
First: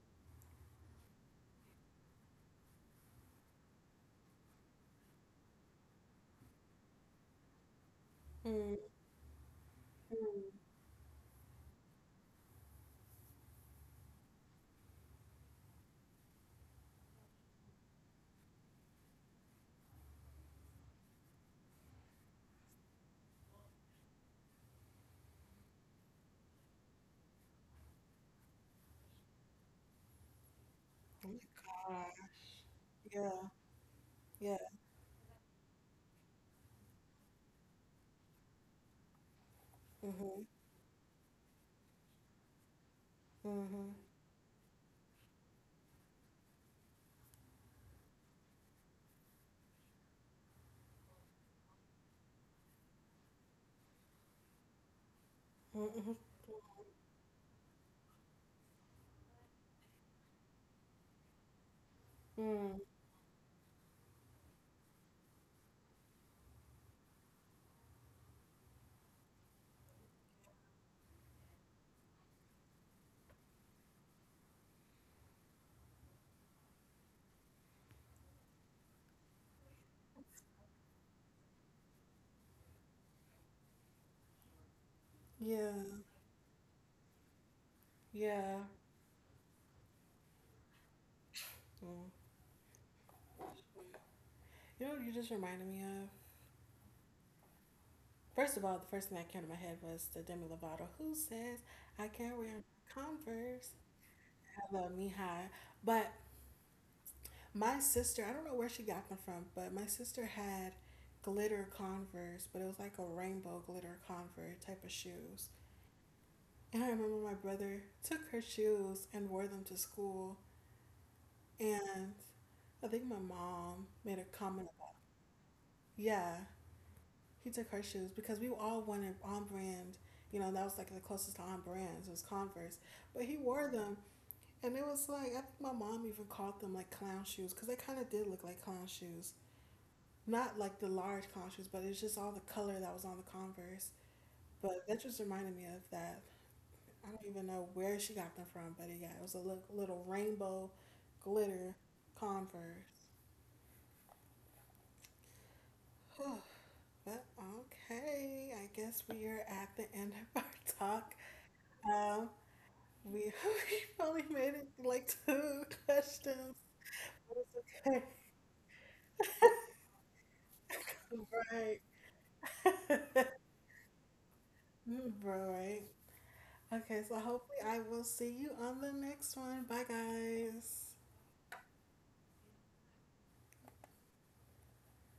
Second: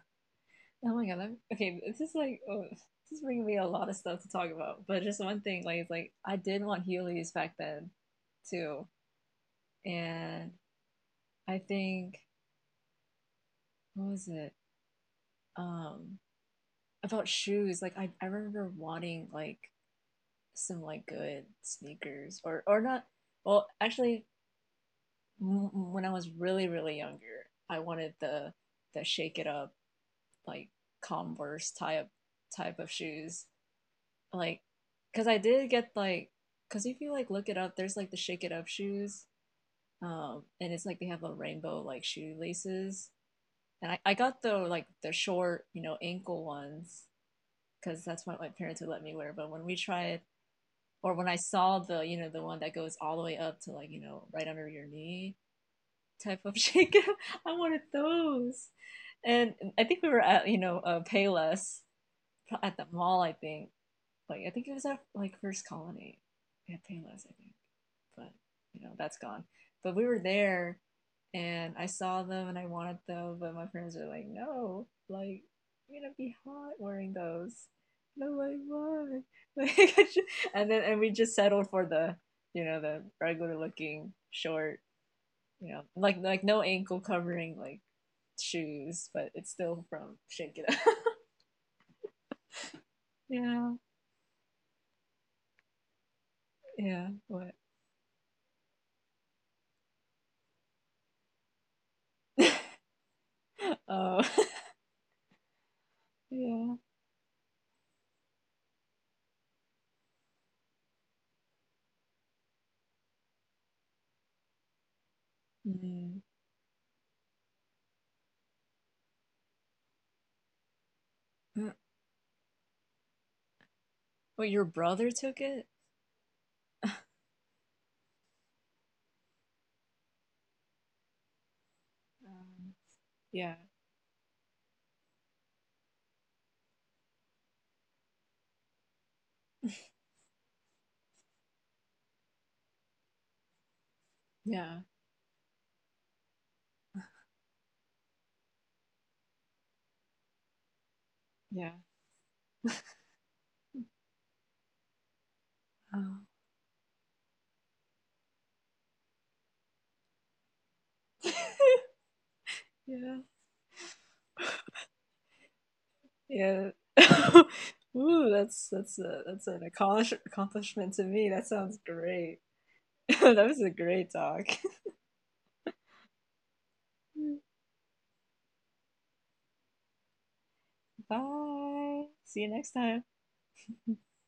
Speaker 2: Oh my god, okay, this is bringing me a lot of stuff to talk about. But just one thing, like, it's like I did want Heelys back then,
Speaker 1: Mm-hmm.
Speaker 2: too,
Speaker 1: Oh
Speaker 2: and I think what was it um about shoes? Like, I remember wanting like some like good sneakers or not. Well, actually, when I was really really younger, I wanted the shake it up like
Speaker 1: my
Speaker 2: Converse
Speaker 1: god!
Speaker 2: type of shoes
Speaker 1: Yeah. Yeah.
Speaker 2: like because I did get like because if you like look it up, there's like the shake it up shoes,
Speaker 1: Mhm.
Speaker 2: and it's like they have a rainbow like shoelaces, and
Speaker 1: Mhm.
Speaker 2: I got the short ankle ones because that's what my parents would let me wear. But when we tried or when I saw the one that goes all the way up to like right under your knee
Speaker 1: Mhm.
Speaker 2: type of shake up, [laughs] I wanted those, and I think we were at Payless at
Speaker 1: Mm.
Speaker 2: the mall I think like I think it was our like First Colony at Payless, I think. But that's gone. But we were there and I saw them and I wanted them, but my friends were like, No, like you're gonna be hot wearing those. And I'm like, why? Like, [laughs] and then and we just settled for the regular looking short,
Speaker 1: Yeah.
Speaker 2: like no ankle covering like
Speaker 1: Yeah.
Speaker 2: shoes, but it's still from Shake It Up.
Speaker 1: Mm.
Speaker 2: [laughs] yeah,
Speaker 1: You know what you just reminded me of?
Speaker 2: yeah, what?
Speaker 1: First of all, the first thing that came to my head was the Demi Lovato who says, I can't wear Converse.
Speaker 2: [laughs] Oh. [laughs]
Speaker 1: I love me high. But
Speaker 2: Yeah.
Speaker 1: my sister, I don't know where she got them from, but my sister had glitter Converse, but it was like a rainbow glitter Converse type of shoes.
Speaker 2: Mm.
Speaker 1: And I remember my brother took her shoes and wore them to school.
Speaker 2: Uh,
Speaker 1: And I think my mom made a
Speaker 2: Oh, your
Speaker 1: comment.
Speaker 2: brother took it?
Speaker 1: About, yeah, he took her shoes because we all wanted on brand. You know, that was like the closest to on brands was
Speaker 2: Um,
Speaker 1: Converse, but he
Speaker 2: yeah.
Speaker 1: wore them, and it was like I think my mom even called them like clown shoes because they kind of did look like clown shoes. Not like the large clown shoes, but it's just all the color that was on the Converse.
Speaker 2: Yeah.
Speaker 1: But that just reminded me of that. I don't even know where she got them from, but yeah, it was a little rainbow
Speaker 2: Yeah.
Speaker 1: glitter Converse.
Speaker 2: Oh.
Speaker 1: [sighs] Well, okay, I guess we are at the end of our talk.
Speaker 2: [laughs]
Speaker 1: Um,
Speaker 2: Yeah.
Speaker 1: we [laughs] we only made it like two questions.
Speaker 2: Yeah.
Speaker 1: [laughs] But
Speaker 2: [laughs]
Speaker 1: it's
Speaker 2: Ooh, that's that's an accomplishment to me. That sounds
Speaker 1: okay.
Speaker 2: great. [laughs]
Speaker 1: [laughs] right.
Speaker 2: That was a great talk.
Speaker 1: [laughs] right. Okay, so hopefully
Speaker 2: [laughs]
Speaker 1: I will see you on the next one. Bye, guys.
Speaker 2: Bye. See you next time.